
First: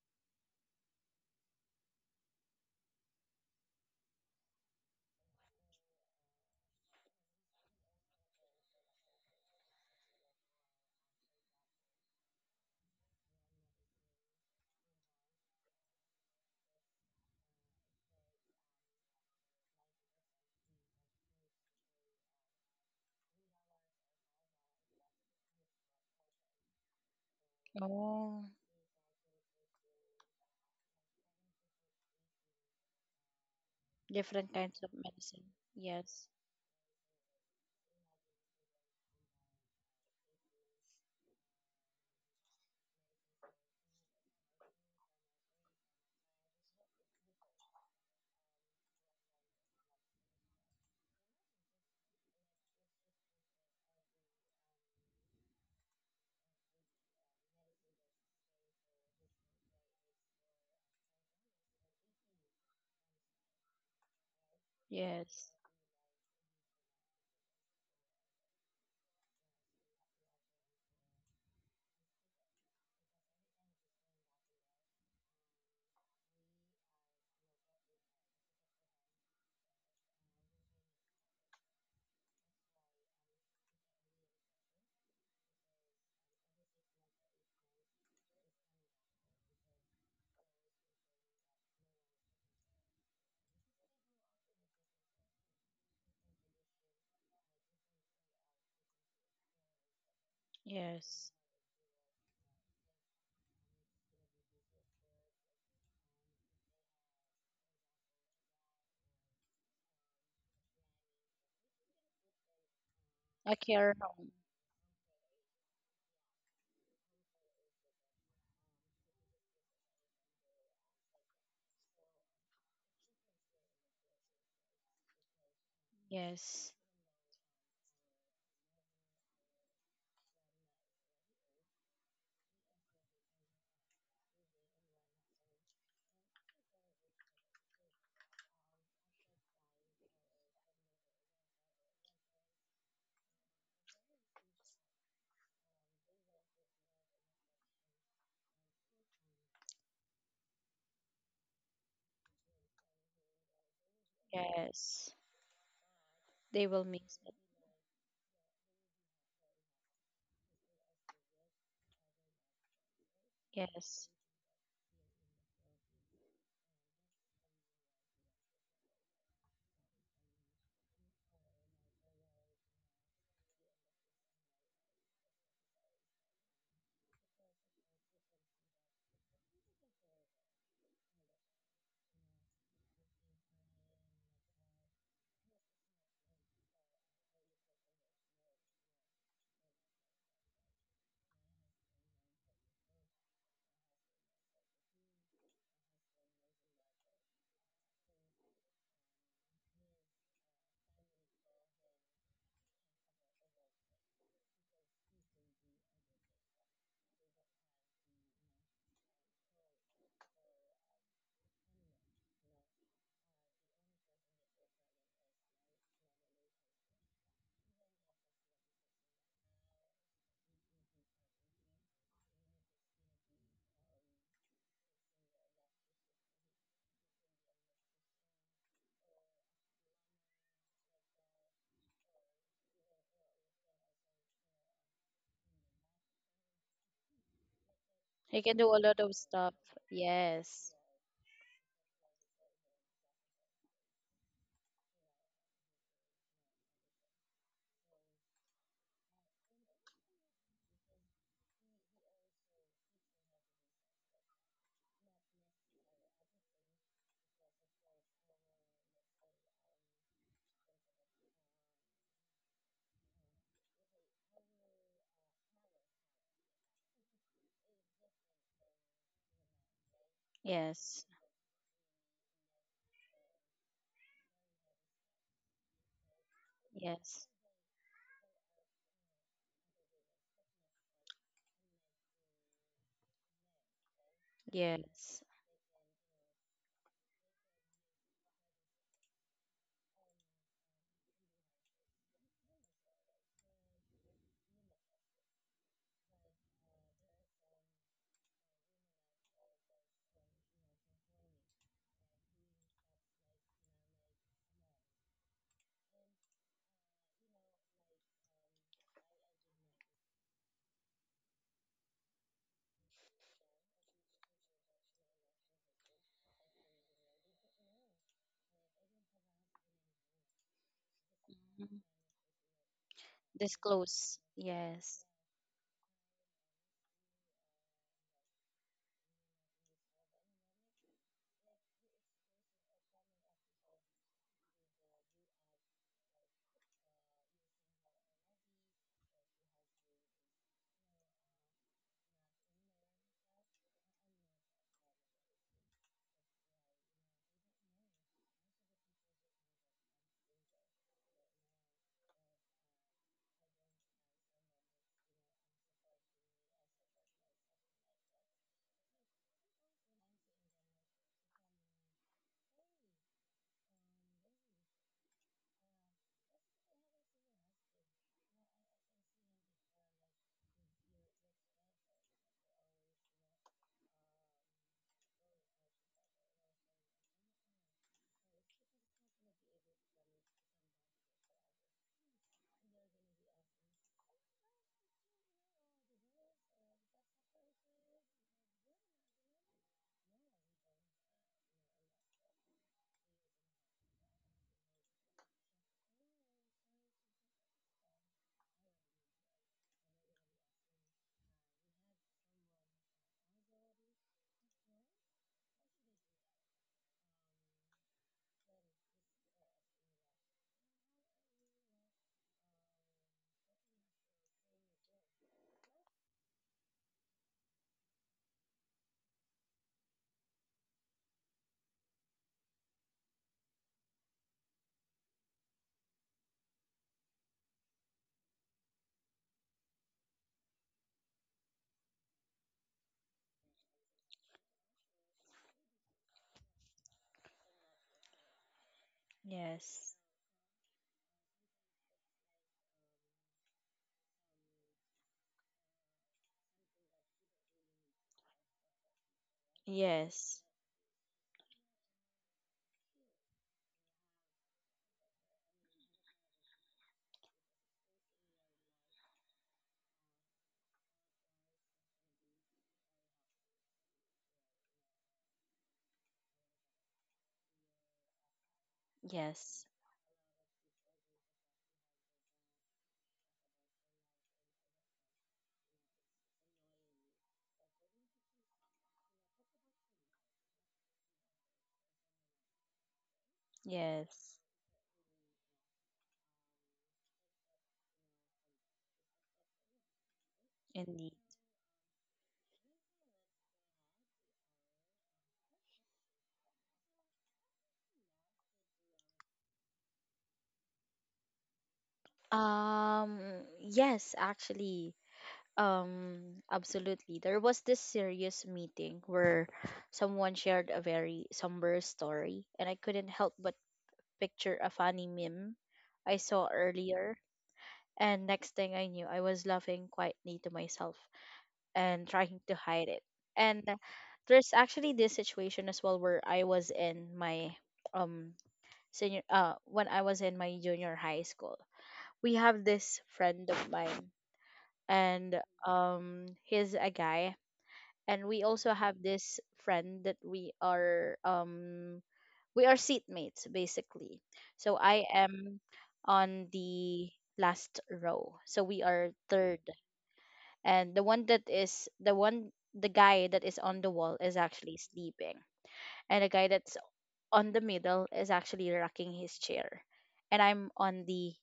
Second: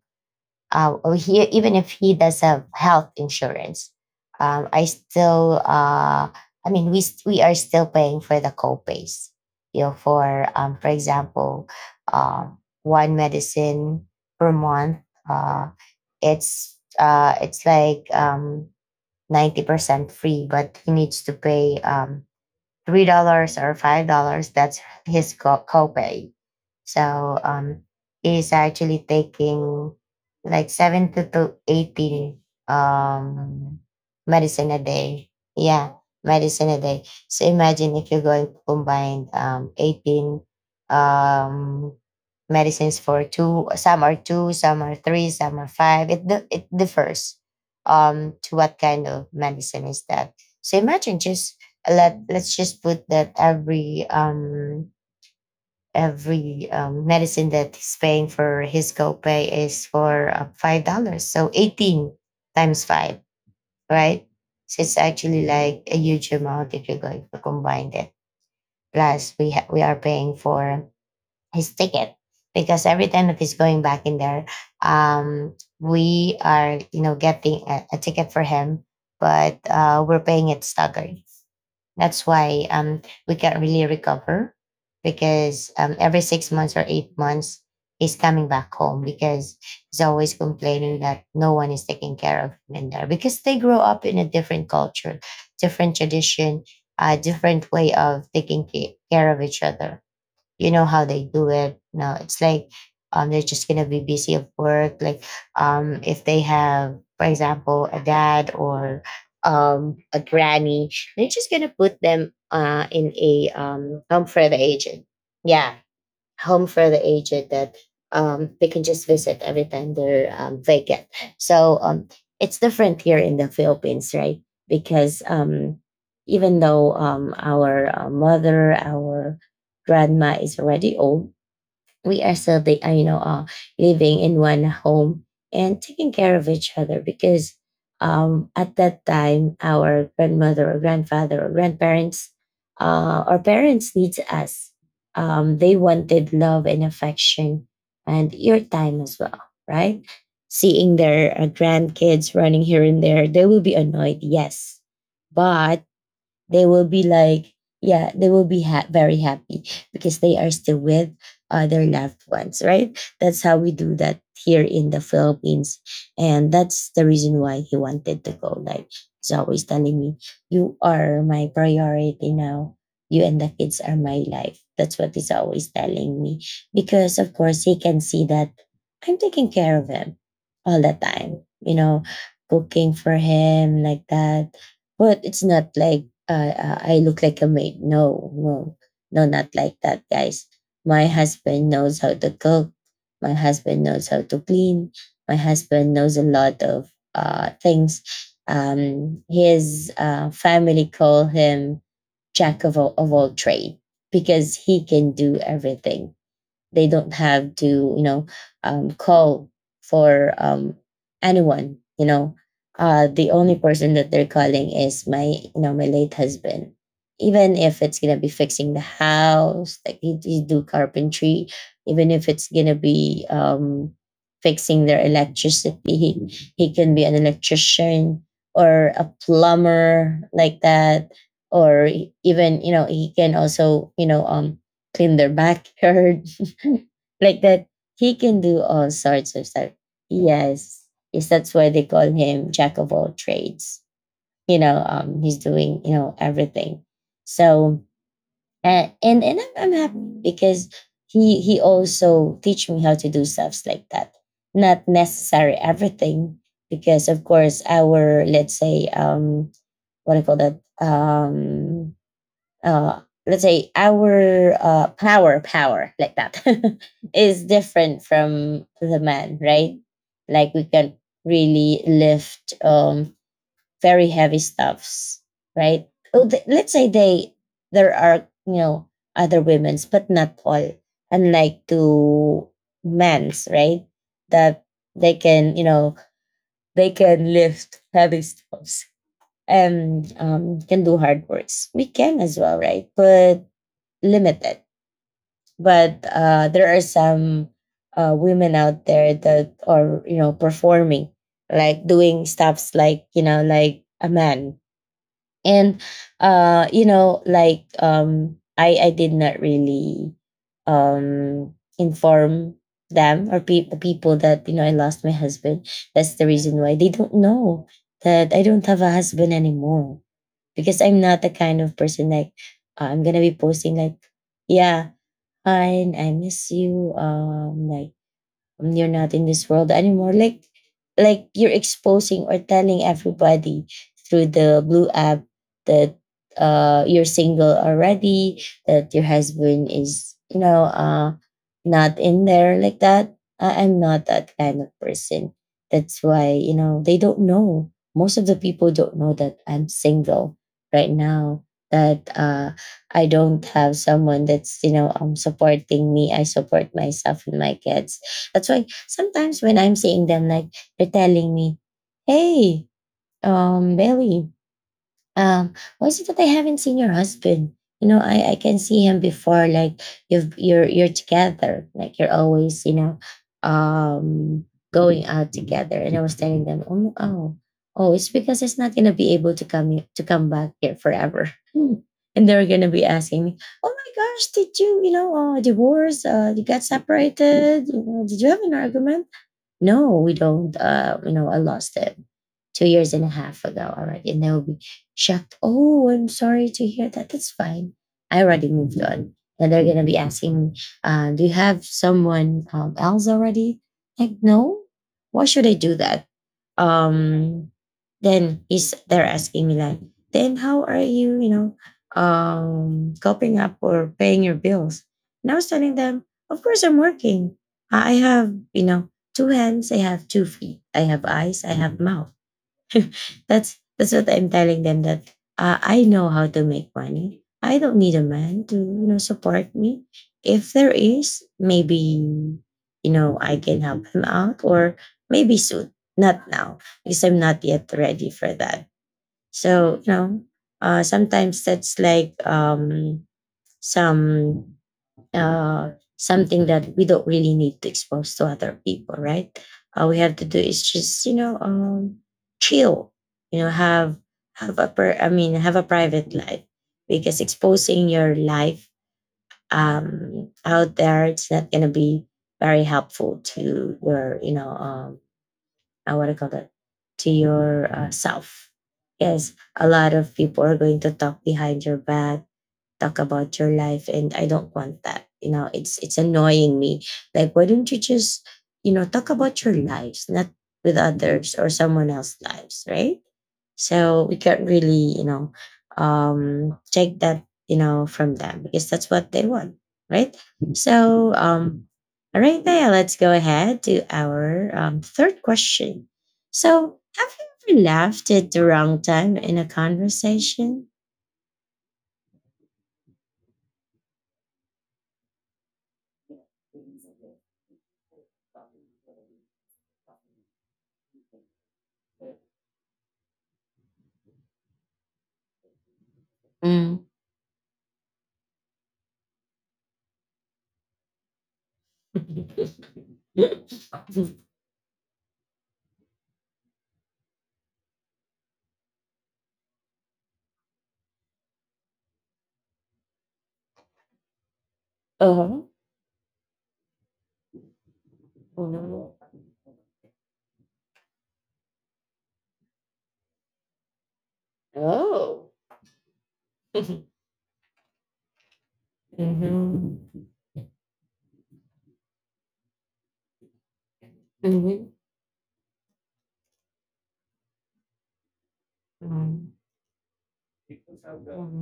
S1: uh, or he even if he does have health insurance, um, I still uh, I mean we st- we are still paying for the co-pays. You know, for um, for example, um, one medicine per month. Uh, it's uh, it's like um ninety percent free, but he needs to pay um three dollars or five dollars. That's his co- copay. So um,
S2: Oh,
S1: he's actually taking like seventy to to eighty um,
S2: different
S1: medicine a
S2: kinds of
S1: day.
S2: medicine.
S1: Yeah,
S2: Yes.
S1: medicine a day. So imagine if you're going to combine um, eighteen um, medicines for two, some are two, some are three, some are five. It, di- it differs um, to what kind of medicine is that. So imagine just let let's just put that every um every um, medicine that he's paying for his copay is for uh, five dollars, so eighteen times five, right? So it's actually
S2: Yes.
S1: like a huge amount if you're going to combine it, plus we ha- we are paying for his ticket because every time that he's going back in there, um we are, you know, getting a, a ticket for him, but uh, we're paying it staggered. That's why, um, we can't really recover, because um, every six months or eight months, he's coming back home because he's always complaining that no one is taking care of him in there, because they grow up in a different culture, different tradition, a different way of taking ca- care of each other. You know how they
S2: Yes.
S1: do it? No, it's like um they're just gonna be busy at work, like um if they have, for example, a dad or um a granny, they're just gonna put them uh in a
S2: A care
S1: um
S2: home.
S1: comfort agent, yeah, home for the aged, that um, they can just visit every time they're um, vacant. So um, it's different here in the Philippines, right? Because um, even
S2: Yes.
S1: though, um, our uh, mother, our grandma is already old, we are still the, uh, you know, uh, living in one home and taking care of each other, because, um, at that time, our grandmother or grandfather or grandparents, uh, our parents needs us. Um, they wanted love and affection and your time as well, right? Seeing their uh, grandkids running here and there, they will be annoyed, yes,
S2: Yes.
S1: but they
S2: They will
S1: will be
S2: miss it.
S1: like, yeah, they will be ha- very happy, because they are still with uh, their loved ones, right? That's how we do
S2: Yes.
S1: that here in the Philippines. And that's the reason why he wanted to go. Like, he's always telling me, "You are my priority now. You and the kids are my life." That's what he's always telling me, because of course he can see that I'm taking care of him all the time, you know, cooking for him like that. But it's not like uh, uh, I look like a maid. No, no, no, not like that, guys. My husband knows how to cook. My husband knows how to clean. My husband knows a lot of uh, things. Um, his uh, family call him jack of all, of all trade, because he can do everything. They don't have to, you know, um, call for um, anyone. You know, uh, the only person that they're calling is my, you know, my late husband. Even if it's gonna be fixing the house, like, he, he do carpentry. Even if it's gonna be um, fixing their electricity, he, he can be an electrician or a plumber, like that, or e, even, you know, he can also, you know, um clean their backyard, like that. He can
S2: He can
S1: do
S2: do a
S1: all
S2: lot of
S1: sorts of
S2: stuff.
S1: stuff.
S2: Yes.
S1: Yes, yes, that's why they call him jack of all trades. You know, um he's doing, you know, everything. So uh, and and I'm, I'm happy because he he also teach me how to do stuffs like that, not necessary everything, because of course our, let's say, um what do you call that, um uh, let's say our uh, power power like that is different from the man, right? Like, we can
S2: Yes.
S1: really lift um very heavy stuffs, right? Oh, th- let's say
S2: Yes.
S1: they, there are, you know, other women's, but not all, unlike to men's, right? That they
S2: Yes.
S1: can, you know, they can lift heavy stuffs and um, can do hard works. We can as well, right, but limited. But uh, there are some uh, women out there that are, you know, performing, like doing stuffs like, you know, like a man. And uh, you know, like, um, I I did not really um, inform them or pe- the people that, you know, I lost my husband. That's the reason why they don't know that I don't have a husband anymore, because I'm not the kind of
S2: Mhm.
S1: person like uh, I'm gonna be posting like,
S2: Disclose.
S1: yeah,
S2: Yes.
S1: fine, I miss you. Um, like, um, you're not in this world anymore, like like you're exposing or telling everybody through the blue app that uh you're single already, that your husband is, you know, uh not in there like that. I- I'm not that kind of person. That's why, you know, they don't know, most of the people don't know that I'm single right now, that uh I don't have someone that's, you know, um supporting me. I support myself and my kids. That's why sometimes when I'm seeing them, like, they're telling me, "Hey, um, Bailey, um, why is it that I haven't seen your husband? You know, I I can see him before. Like, you've you're you're together. Like, you're always, you know, um, going out together." And I was telling them, "Oh, oh, oh, it's because he's not gonna be able to come here- to come back here forever." Hmm. And they're gonna be asking me, "Oh my gosh, did you, you know, uh, divorce? Uh, you got separated? You know, did you have an argument?" No, we don't. Uh, you know, I lost it two years and a half ago already, and they will be shocked. Oh, I'm sorry to hear that. That's fine. I already moved on, and they're gonna be asking me, uh, "Do you have someone, um, else already?" Like, no. Why should I do that? um then he's they're asking me like, then how are you, you know, um coping up or paying your bills? And I was telling them, of course I'm working. I have, you know, two hands, I have two feet, I have eyes, I have mouth. that's that's what I'm telling them, that uh, I know how to make money. I don't need a man to, you know, support me. If there is, maybe, you know, I can help him out, or maybe soon, not now, because I'm not yet ready for that. So you
S2: Yes.
S1: know, uh, sometimes that's like, um, some uh, something that we don't really need to expose to other people, right? All we have to do
S2: Yes.
S1: is just, you know, um, chill, you know, have have a per, I mean, have a private life, because exposing your life um, out there, it's not gonna be very helpful to your, you know, um, I want to call that, to your uh, self. Yes, a
S2: Yes.
S1: lot of people are going to talk behind your back, talk about your life, and I don't want that. You know, it's it's annoying me. Like, why don't you just, you know, talk about your lives, not with others or someone else's lives, right? So we
S2: Yes.
S1: can't really, you know, um take that, you know, from them because that's what they want, right? So
S2: Indeed.
S1: um all right, Naya, let's go ahead to our um, third question. So, have you ever laughed at the wrong time in a conversation?
S2: Um, yes, actually. Um, absolutely. There was this serious meeting where someone shared a very somber story, and I couldn't help but picture a funny meme I saw
S1: Mm.
S2: earlier. And next thing I knew, I was laughing quietly to myself and trying to hide it. And
S1: Uh-huh.
S2: there's actually this situation as well where I was in my um senior uh when I was in my junior high school. We have this friend of mine, and um he's a guy, and we
S1: Hmm.
S2: also have this friend that we are, um we are seatmates basically. So I
S1: Oh.
S2: am on
S1: Hmm.
S2: the last row, so we are
S1: Hmm.
S2: third,
S1: Hmm.
S2: and the one that is the one the guy that is on the wall is actually sleeping, and the guy that's on the middle is actually rocking his chair, and I'm on the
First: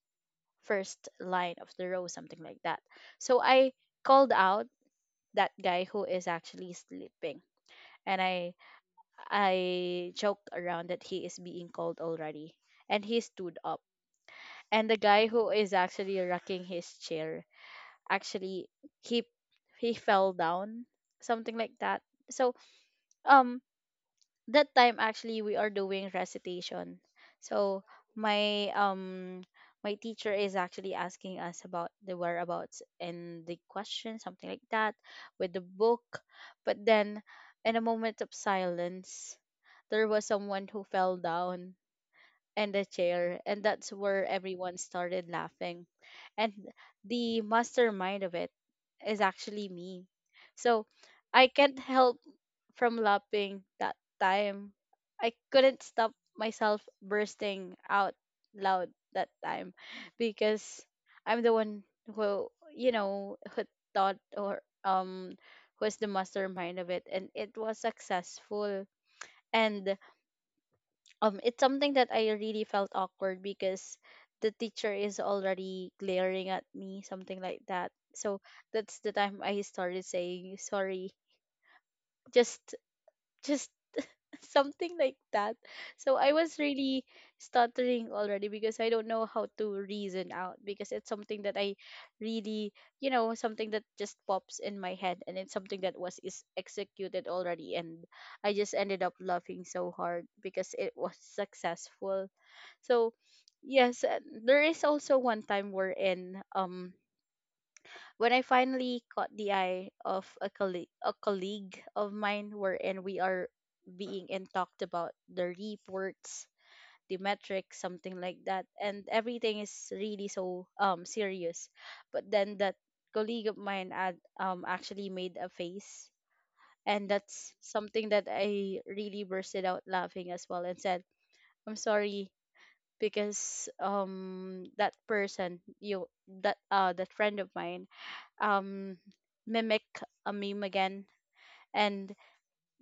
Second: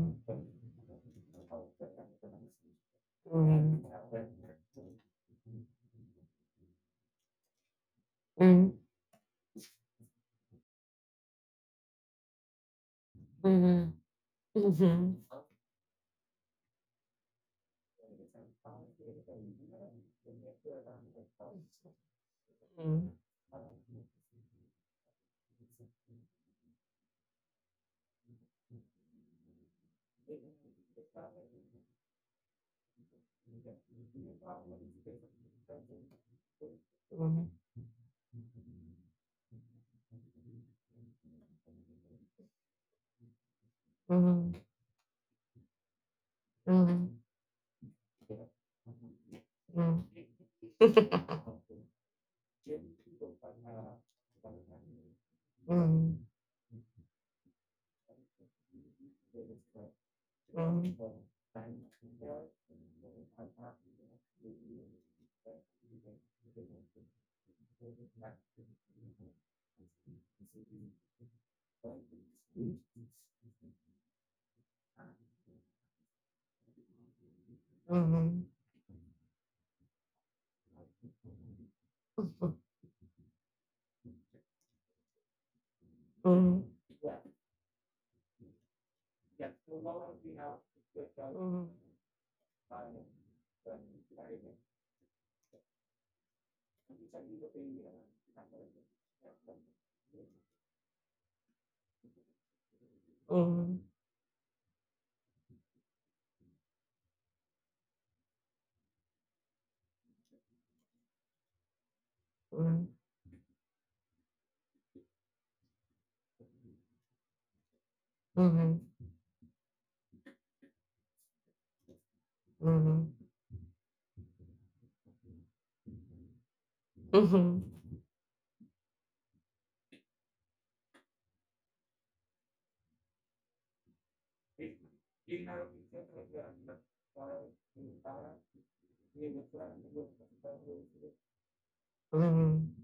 S2: first line of the row, something like that. So I called out that guy who is actually sleeping. And I I joked around that he is being cold already. And he stood up. And the guy who is actually rocking his chair, actually, he he fell down. Something like that. So, um that time actually we are doing recitation, so my, um my teacher is actually asking us about the whereabouts and the question, something like that, with the book. But then in a moment of silence, there was someone who fell down and a chair, and that's where everyone started laughing. And the mastermind of it is actually me. So I can't help from laughing that time. I couldn't stop myself bursting out loud that time, because I'm the one who, you know, who thought or um was the mastermind of it, and it was successful. And um it's something that I really felt awkward, because the teacher is already glaring at me, something like that. So that's the time I started saying sorry. Just just something like that. So I was really stuttering already, because I don't know how to reason out, because it's something that I really, you know, something that just pops in my head, and it's something that was is executed already, and I just ended up laughing so hard because it was successful. So yes, uh, there is also one time we're in um when I finally caught the eye of a colleague, a colleague of mine, wherein we are being in talked about the reports, the metrics, something like that, and everything is really so um serious. But then that colleague of mine ad, um actually made a face, and that's something that I really bursted out laughing as well and said, "I'm sorry." Because um that person you, that uh that friend of mine um mimic a meme again, and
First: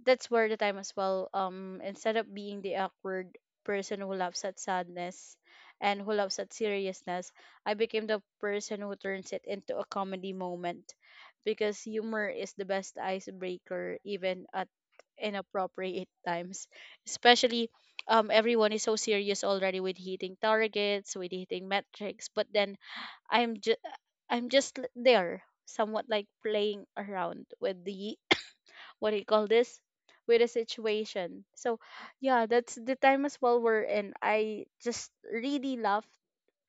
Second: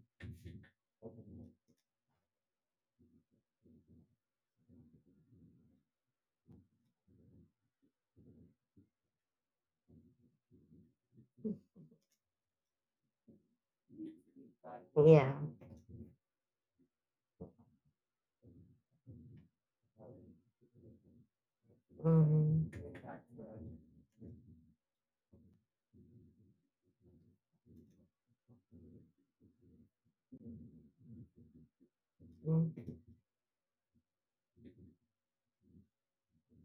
S2: that's where the time as well, um instead of being the awkward person who laughs at sadness and who laughs at seriousness, I became the person who turns it into a comedy moment, because humor is the best icebreaker even at
S1: Yeah.
S2: inappropriate times. Especially um everyone is so serious already with hitting targets, with hitting metrics, but
S1: Mhm.
S2: then I'm just, I'm just l- there, somewhat like playing around with the what do you call this? With the situation. So yeah, that's
S1: Mhm.
S2: the time as well we're in. I just really laugh,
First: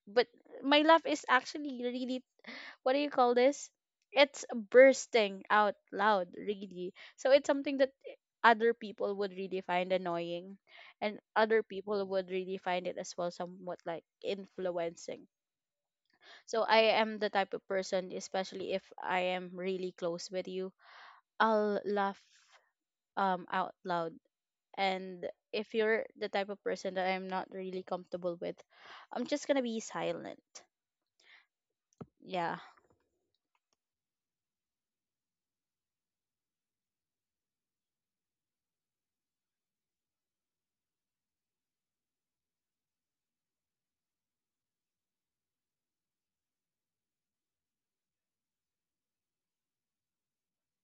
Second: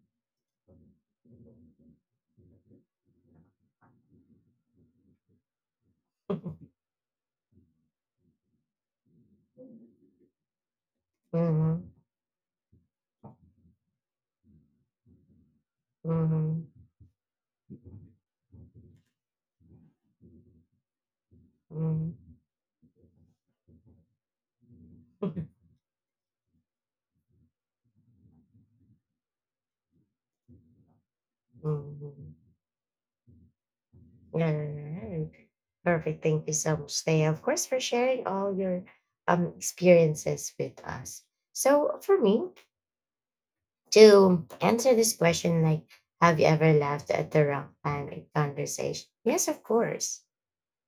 S2: but my laugh is actually really, what do you call this? It's bursting out loud, really. So it's something that other people would really find annoying, and other people would really find it as well somewhat like influencing. So I am the type of person, especially if I am really close with you, I'll laugh um out loud. And if you're the type of person that I'm not really comfortable with, I'm just gonna be silent.
S1: Mhm.
S2: Yeah,
S1: Alright. Perfect. Thank you so much, Thea, of course, for sharing all your um, experiences with us. So, for me, to answer this question, like, have you ever laughed at the wrong time in conversation? Yes, of course.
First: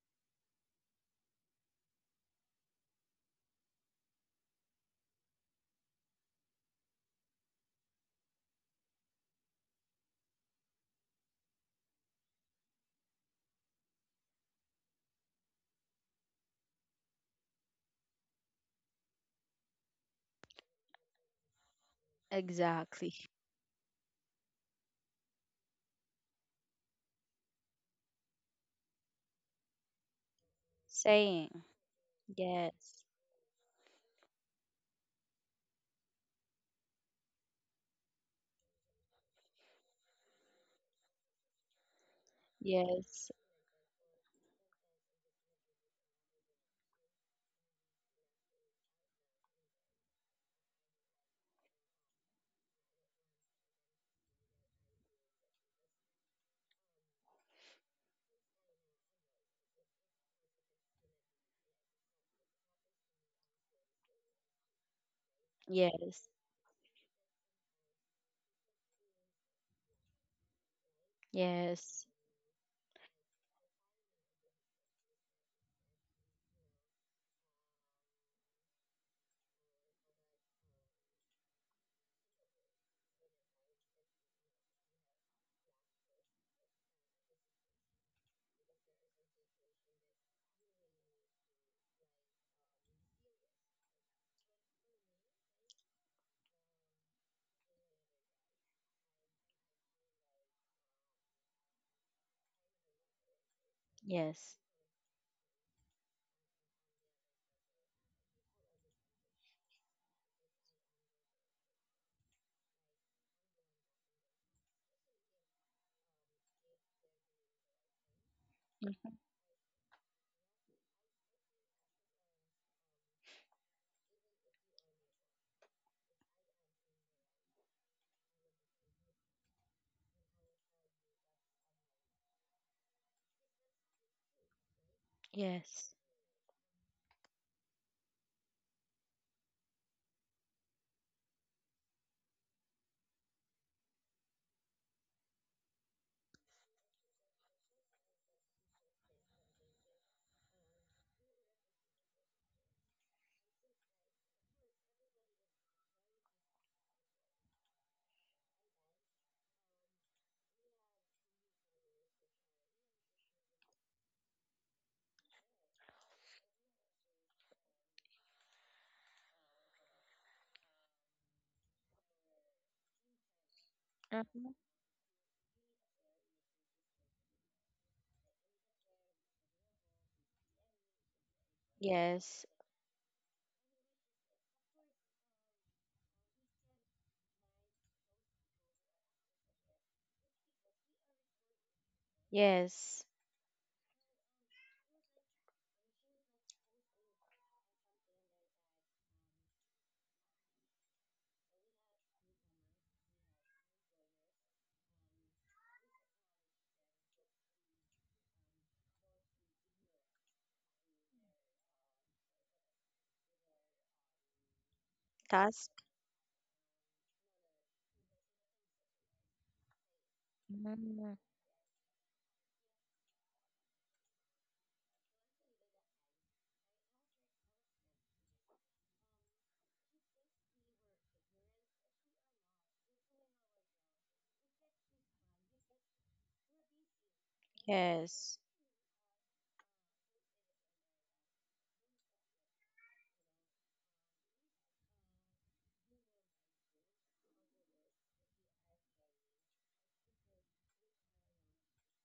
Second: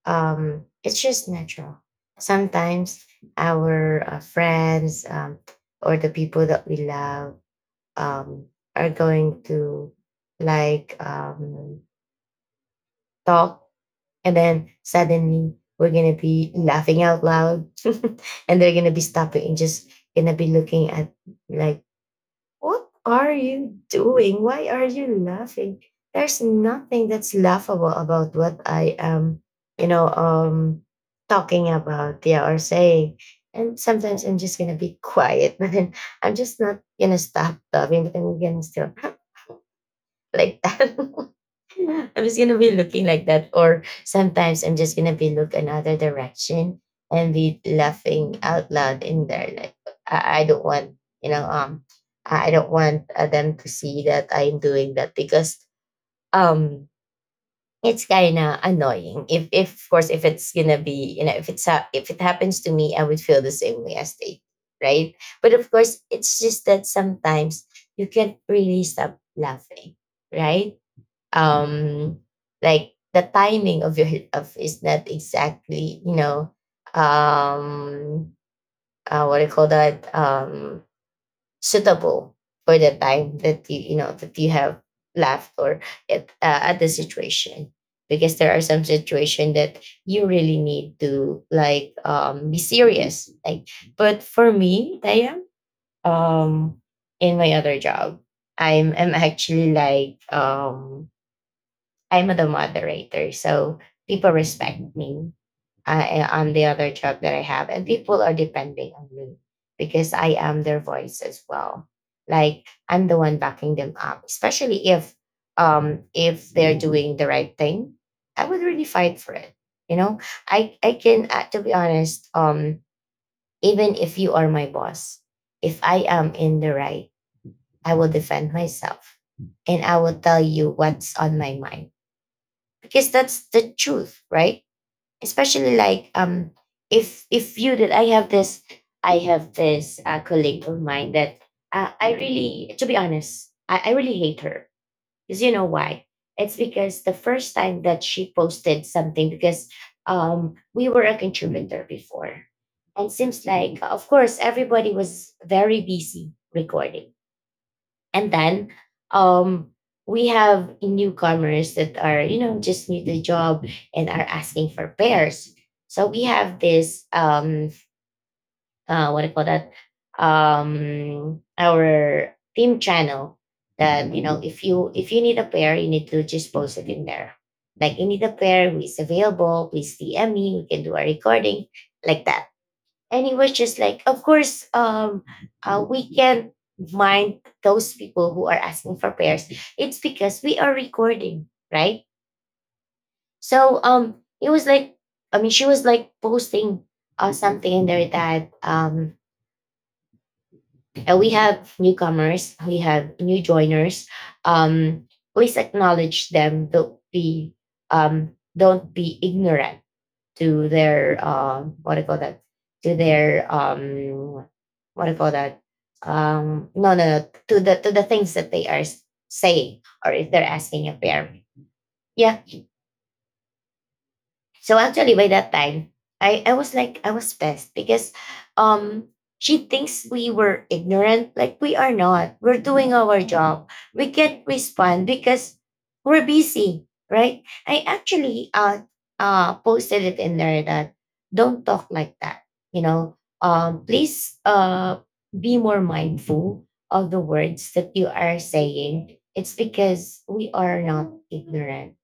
S1: Um, it's just natural. Sometimes our uh, friends, um, or the people that we love, um, are going to, like, um, talk, and then suddenly we're gonna be laughing out loud and they're gonna be stopping and just gonna be looking at, like, what
S2: exactly.
S1: are you doing, why are you laughing? There's nothing that's laughable about what I am, you know, um
S2: Saying.
S1: talking about, yeah, or
S2: Yes,
S1: saying. And sometimes I'm just gonna be quiet but then I'm just not gonna stop laughing, but I'm gonna still like that. I'm just gonna be looking like
S2: yes,
S1: that, or sometimes I'm just gonna be look another direction and be laughing out loud in there. Like, I, I don't want, you know, um, I I don't want uh, them to see that I'm doing that, because, um, it's kind of annoying. If, if of course, if it's gonna be, you know, if it's ha- if it happens to me, I would feel the same way as they, right? But of course,
S2: yes,
S1: it's just that sometimes you can't really stop laughing, right?
S2: yes,
S1: um like the timing of your of is not exactly, you know um uh, what do you call that, um suitable for the time that you you know that you have left, or at uh, at the situation, because there are some situation that you really need to, like, um be serious, like. But for me, I am, um in my other job, I'm I'm actually, like, um I'm the moderator, so people
S2: yes,
S1: respect me uh, on the other job that I have, and people are depending on me because I am their voice as well. Like, I'm the one backing them up, especially if um if they're doing the right thing. I would really
S2: mhm,
S1: fight for it. You know, I I can, uh, to be honest, um even if you are my boss, if I am in the right, I will defend myself, and I will tell you what's on my mind, because that's the truth, right? Especially,
S2: yes,
S1: like, um if if you did I have this, i have this uh, colleague of mine that, uh, I really, to be honest, i, I really hate her, because you know why. It's because the first time that she posted something, because um we were a contributor before, and seems like, of course, everybody was very busy recording, and then, um, we have newcomers that are, you know, just new to the job, and are asking for pairs. So we have this, um, uh, what do you call that? Um, our team channel that, you know,
S2: mhm,
S1: if you if you need a pair, you need to just post it in there. Like, you need a pair who is available, please D M me, we can do a recording, like
S2: yes,
S1: that. And it was just like, of course, um uh, we can't mind those people who are asking for prayers. It's because we are recording, right?
S2: yes.
S1: So um it was like, I mean, she was like posting uh, something in there that, um and we have newcomers we have new joiners, um please acknowledge them. Don't be, um don't be ignorant to their, uh, what do you call that? To their, um, what do you call that?
S2: Task.
S1: Um, no, no, no, to the to the things that they are s- saying, or if they're asking a
S2: Mm,
S1: pair. Yeah, so actually by that time, I, I was like, I was pissed, because um she thinks we were ignorant. Like, we are not. We're doing our job. We can't respond because we're busy, right? I
S2: yes,
S1: actually uh uh posted it in there that, don't talk like that. You know, um please, uh be more mindful of the words that you are saying. It's because we are not ignorant,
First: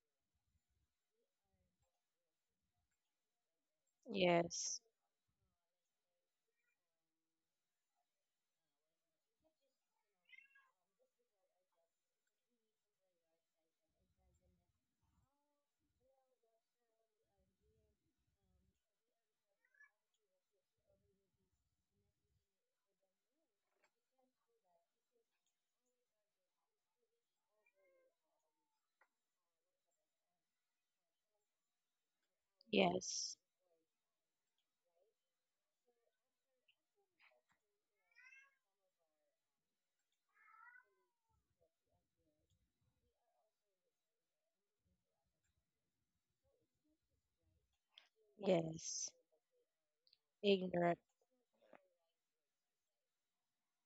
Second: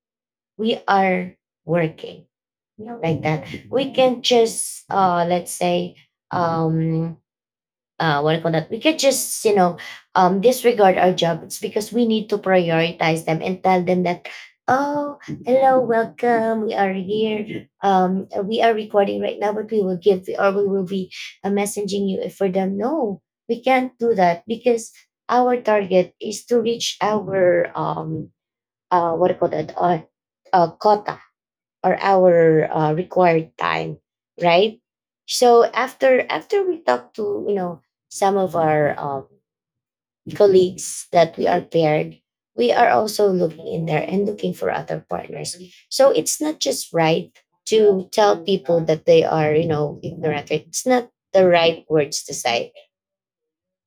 S1: we are working you know like that, we can
S2: yes,
S1: just, uh let's say, um uh what do you call that, we can just you know um disregard our job. It's because we need to prioritize them and tell them that, oh, hello, welcome, we are here, um we are recording right now, but we will give, or we will be uh, messaging you for them. No, we can't do that, because our target is to reach our, um uh what do you call that, uh, uh quota, or our uh,
S2: yes.
S1: required time, right? So after after we talk to you know some of our, um, colleagues that we are paired, we are also looking in there and looking for other partners. So it's not just right to tell people that
S2: Yes.
S1: they are you know ignorant. Right? It's
S2: Ignorant.
S1: not the right words to say.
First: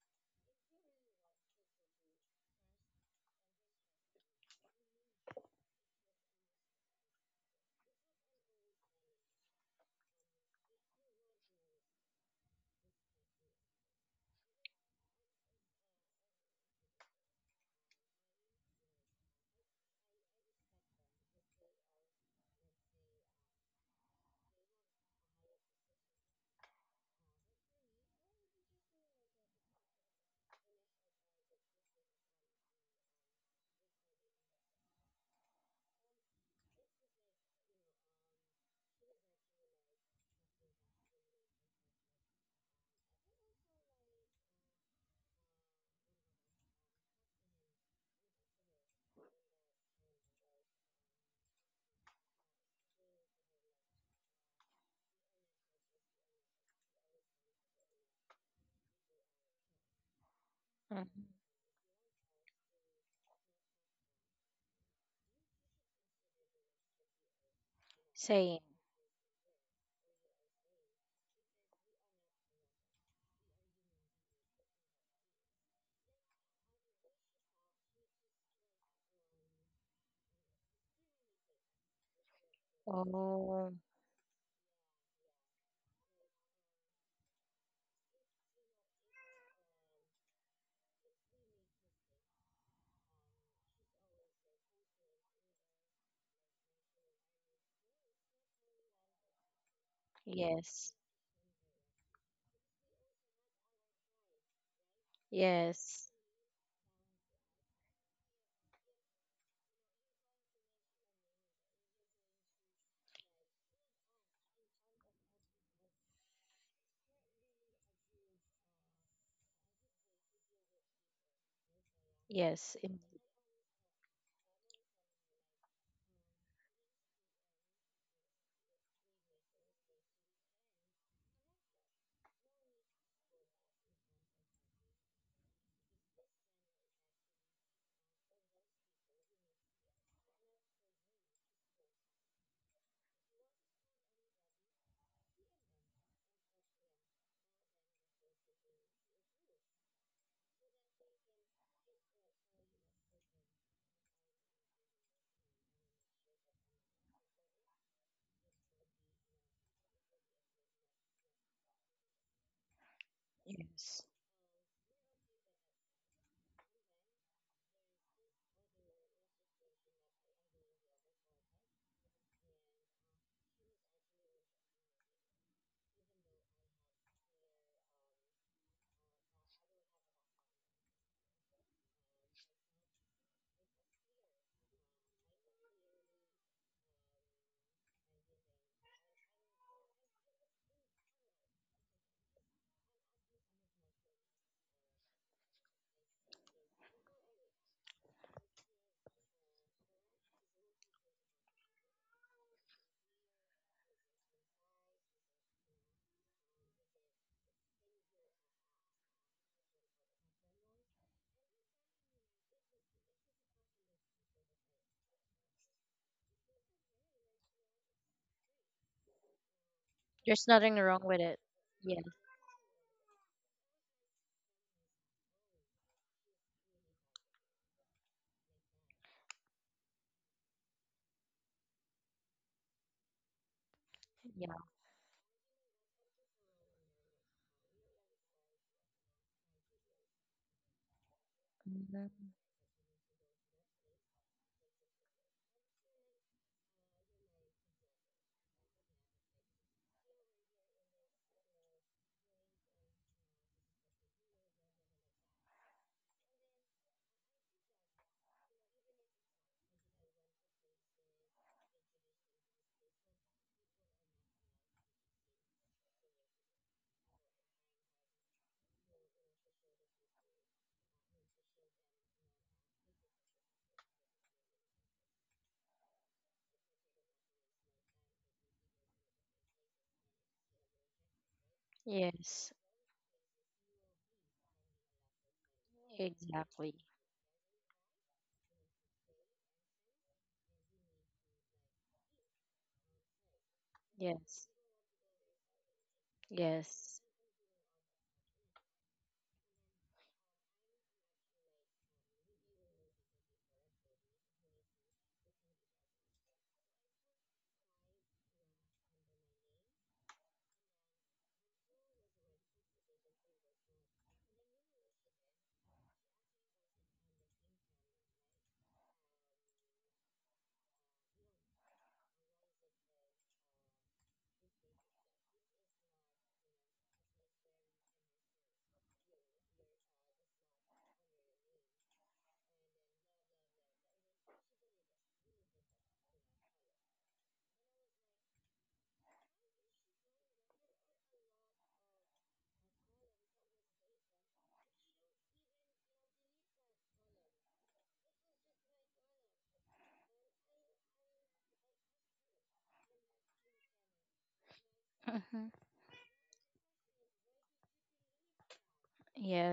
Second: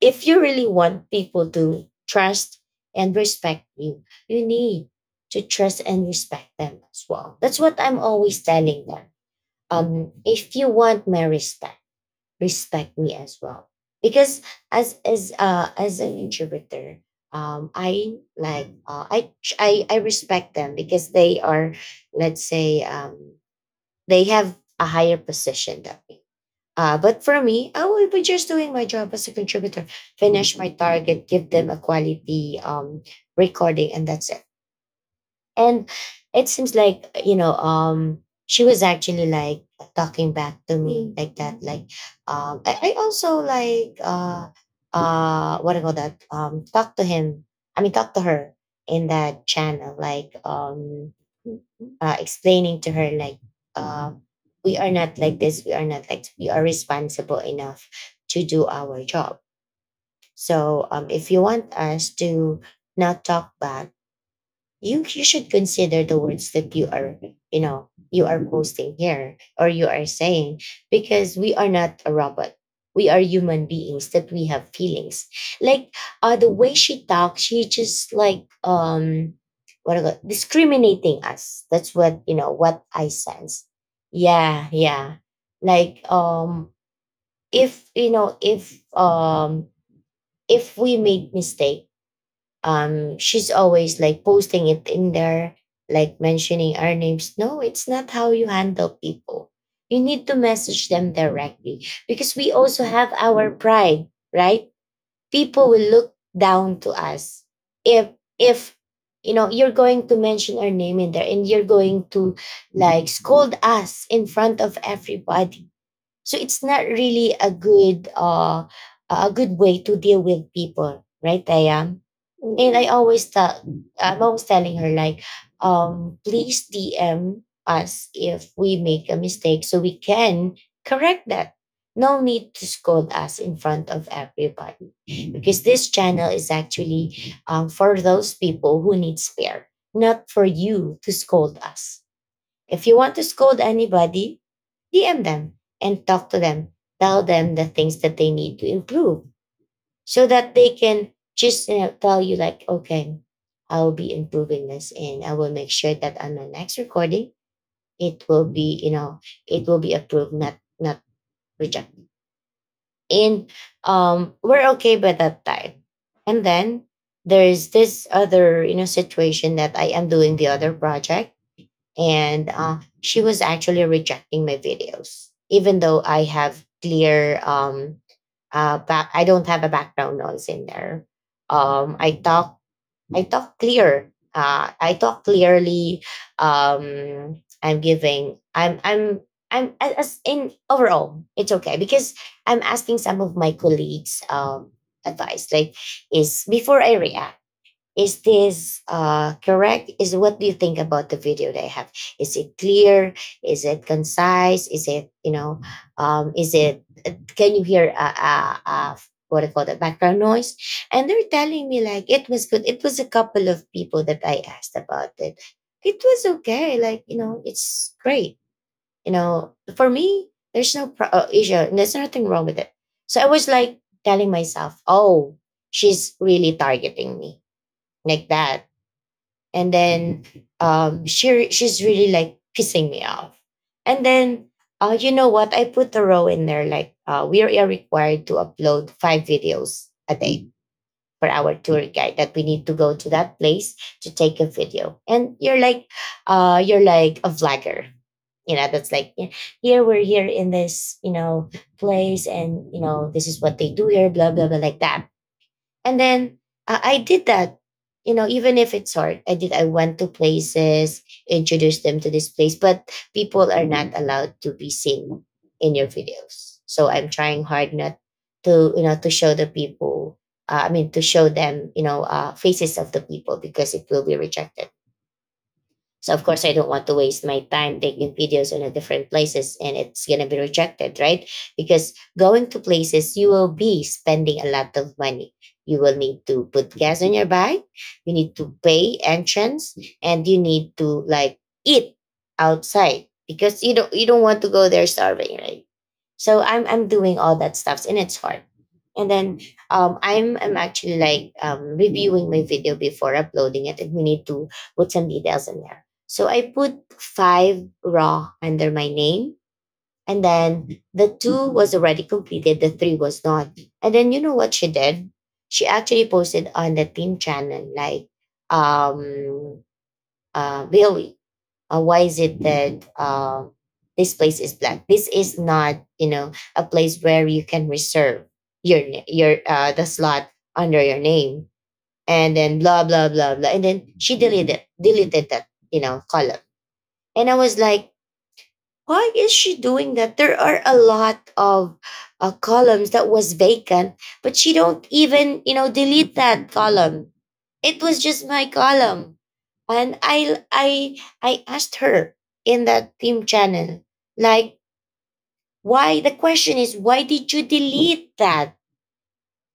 S1: If you really want people to trust and respect you, you need to trust and respect them as well. That's what I'm always telling them. Um, if you want my respect, respect me as well. Because as as uh, as an introverter, um, I like uh, I, tr- I I respect them because they are, let's say, um, they have a higher position than me. Uh, but for me, I will be just doing my job as a contributor, finish my target, give them a quality, um, recording, and that's it. And it seems like, you know, um, she was actually like talking back to me like that. Like, um, I, I also, like, uh, uh, what do you call that? Um, talk to him. I mean, talk to her in that channel, like, um, uh, explaining to her like, uh, we are not like this, we are not like, we are responsible enough to do our job. So, um, if you
S2: Hmm.
S1: want us to not talk back, you you should consider the words that you are you know you are
S2: Saying.
S1: posting here, or you are saying, because we are not a robot, we are human beings that we have feelings. Like, uh the way she talks, she just like, um what do you call- discriminating us. That's what you know what I sense.
S2: Oh,
S1: Yeah, yeah, like, um if you know, if um if we made mistake, um she's always like posting it in there, like mentioning our names. No, it's not how you handle people. You need to message
S2: yes.
S1: them directly, because we also have our pride, right? People will
S2: Yes.
S1: look down to us if if you know you're going to mention our name in there, and you're going to like scold us in front of everybody. So it's not really a good uh a good way to deal with people, right, Diane? and
S2: Yes.
S1: i
S2: In-
S1: always tell I'm always telling her, like, um please DM us if we make a mistake, so we can correct that. No need to scold us in front of everybody, because this channel is actually, um, for those people who need spare, not for you to scold us. If you want to scold anybody, D M them and talk to them. Tell them the things that they need to improve, so that they can just you know, tell you, like, okay, I will be improving this, and I will make sure that on the next recording, it will be, you know, it will be approved, not not rejected. And,
S2: yes.
S1: um, we're okay by that time. And then there is this other, you know, situation that I am doing the other project, and uh, she was actually rejecting my videos, even though i have clear um uh back I don't have a background noise in there. um i talk i talk clear uh I talk clearly. Um I'm giving I'm I'm I'm as as in, overall, it's okay, because I'm asking some of my colleagues, um advice, like, is, before I react, is this, uh, correct? Is What do you think about the video they have? Is it clear? Is it concise? Is it, you know? Um, is it can you hear, uh, uh, uh, what I call the background noise? And they're telling me like it was good. It was a couple of people that I asked about it. It was okay. Like, you know, it's great. You know, for me,
S2: There's
S1: there's
S2: nothing
S1: no
S2: wrong
S1: pro-
S2: with
S1: uh,
S2: it.
S1: issue, and There's
S2: Yeah.
S1: nothing wrong with it. So I was like telling myself, oh, she's really targeting me like that. And then, um, she re- she's really like pissing me off. And then,
S2: Yeah.
S1: uh, you know what? I put a row in there, like, uh, we are required to upload five videos a day for our tour guide,
S2: Hmm.
S1: that we need to go to that place to take a video. And you're like, uh, you're like a vlogger. You know, that's like, yeah, here, we're here in this, you know, place, and you know, this is what they do here, blah blah blah, like that. And then, uh, I did that. You know, even if it's hard, I did. I went to places, introduced them to this place, but people are not allowed to be seen in your videos. So I'm trying hard not to, you know, to show the people. Uh, I mean, to show them, you know, uh, faces of the people, because it will be rejected. So of course I don't want to waste my time taking videos in a different places, and it's gonna be rejected, right? Because going
S2: Yes.
S1: to places, you will be spending a lot of money. You will need to put
S2: Exactly.
S1: gas on your bike, you need to pay entrance, and you need to like eat outside, because you don't you don't want
S2: Yes.
S1: to go there starving, right? So I'm I'm
S2: Yes.
S1: doing all that stuff, and it's hard. And then, um, I'm I'm actually, like, um, reviewing my video before uploading it, and we need to put some details in there. So I put five raw under my name, and then the two was already completed, the three was not. And then you know what she did? She actually posted on the team channel like, um uh, Bailey, uh, why is it that, uh, this place is black? This is not, you know, a place where you can reserve your na- your uh, the slot under your name, and then blah blah blah blah, and then she deleted deleted that, you know, column, and I was like, why is she doing that? There are a lot of, uh, columns that was vacant, but she don't even, you know, delete that column. It was just my column, and I I I asked her in that team channel, like,
S2: Hmm.
S1: why the question is, why did you delete that?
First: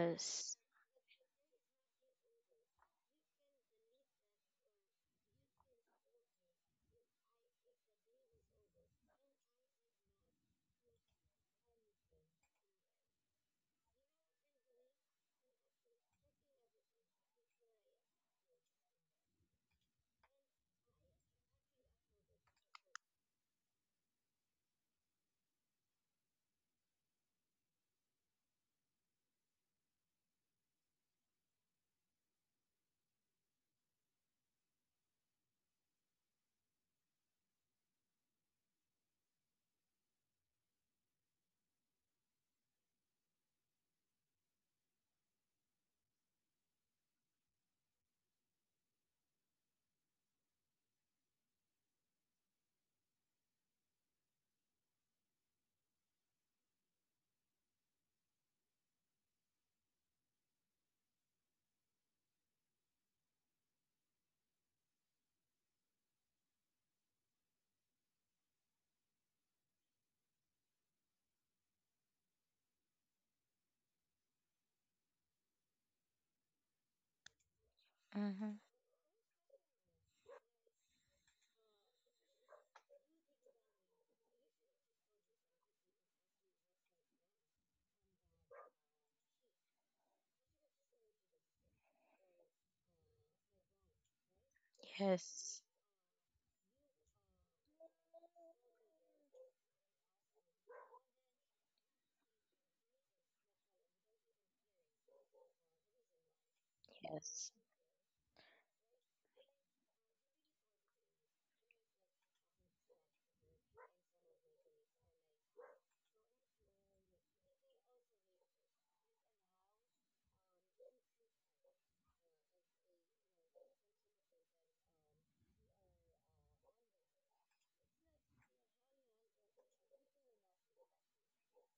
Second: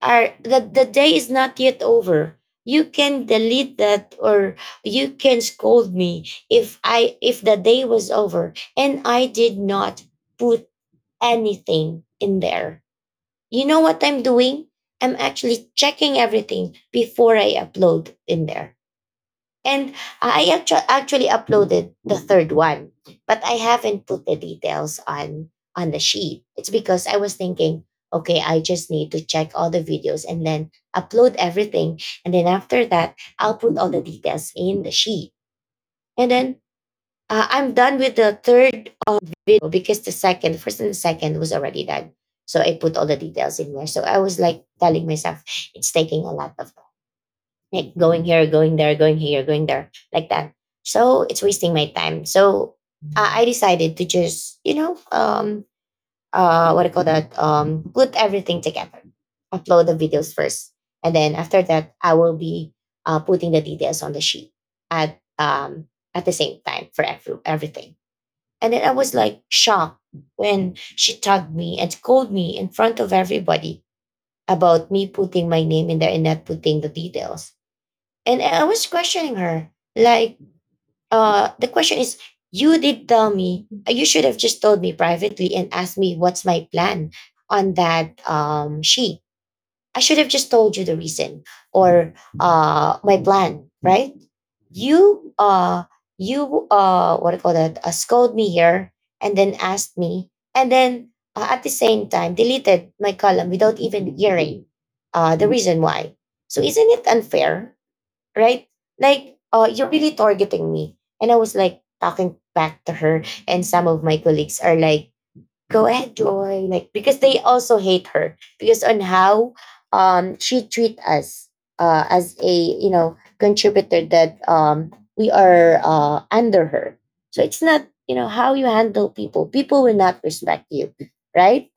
S1: Are the, the day is not yet over. You can delete that, or you can scold me if I if the day was over and I did not put anything in there. You know what I'm doing? I'm actually checking everything before I upload in there. And I actu- actually uploaded the third one, but I haven't put the details on on the sheet. It's because I was thinking, okay, I just need to check all the videos and then upload everything, and then after that, I'll put all the details in the sheet. And then uh, I'm done with the third uh, video, because the second, first and the second was already done. So I put all the details in there. So I was, like, telling myself, it's taking a lot of, like, going here, going there, going here, going there, like that. So it's wasting my time. So uh, I decided to just, you know, um, uh, what do you call that? Um, put everything together, upload the videos first, and then after that, I will be uh, putting the details on the sheet at um at the same time for every, everything. And then I was, like, shocked when she tagged me and scolded me in front of everybody about me putting my name in there and not putting the details. And
S2: Hmm.
S1: I was questioning her. Like, uh, the question is, you did tell me. Uh, you should have just told me privately and asked me what's my plan on that um, sheet. I should have just told you the reason or uh, my plan, right? You,
S2: Yes.
S1: uh, you, uh, what do you call that, uh, scold me here, and then asked me, and then uh, at the same time deleted my column without even hearing uh, the reason why. So isn't it
S2: Yes.
S1: unfair, right? Like, uh, you're really targeting me. And I was, like, talking back to her, and some of my colleagues are, like, go ahead, Joy. Like, because they also hate her because on how um she treat us uh as a you know contributor that um we are uh under her. So it's not, you know, how you handle people. People will not respect you, right?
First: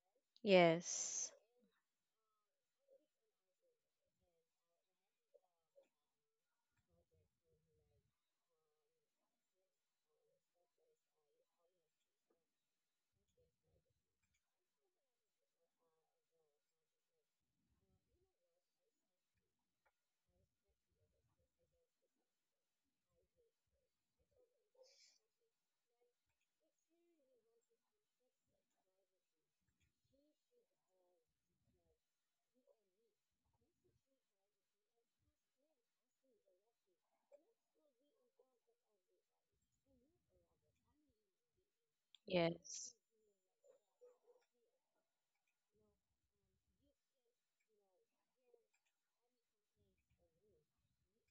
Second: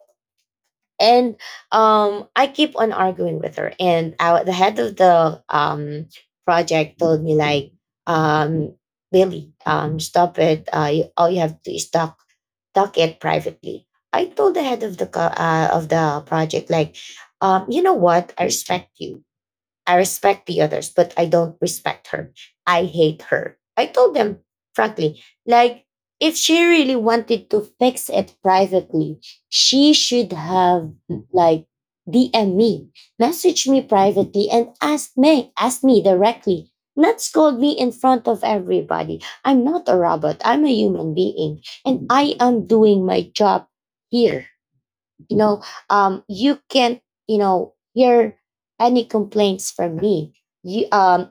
S2: Yes.
S1: And um I keep on arguing with her. And I, the head of the um project told me, like, um Billy, um stop it. Uh you, all you have to is talk talk it privately. I told the head of the co- uh, of the project, like, um you know what, I respect you. I respect the others, but I don't respect her. I hate her. I told them frankly, like, if she really wanted to fix it privately, she should have, like, D M me, message me privately, and ask me, ask me directly. Not scold me in front of everybody. I'm not a robot. I'm a human being, and I am
S2: Yes.
S1: doing my job here. You know, um you can't you know hear any complaints from me. you um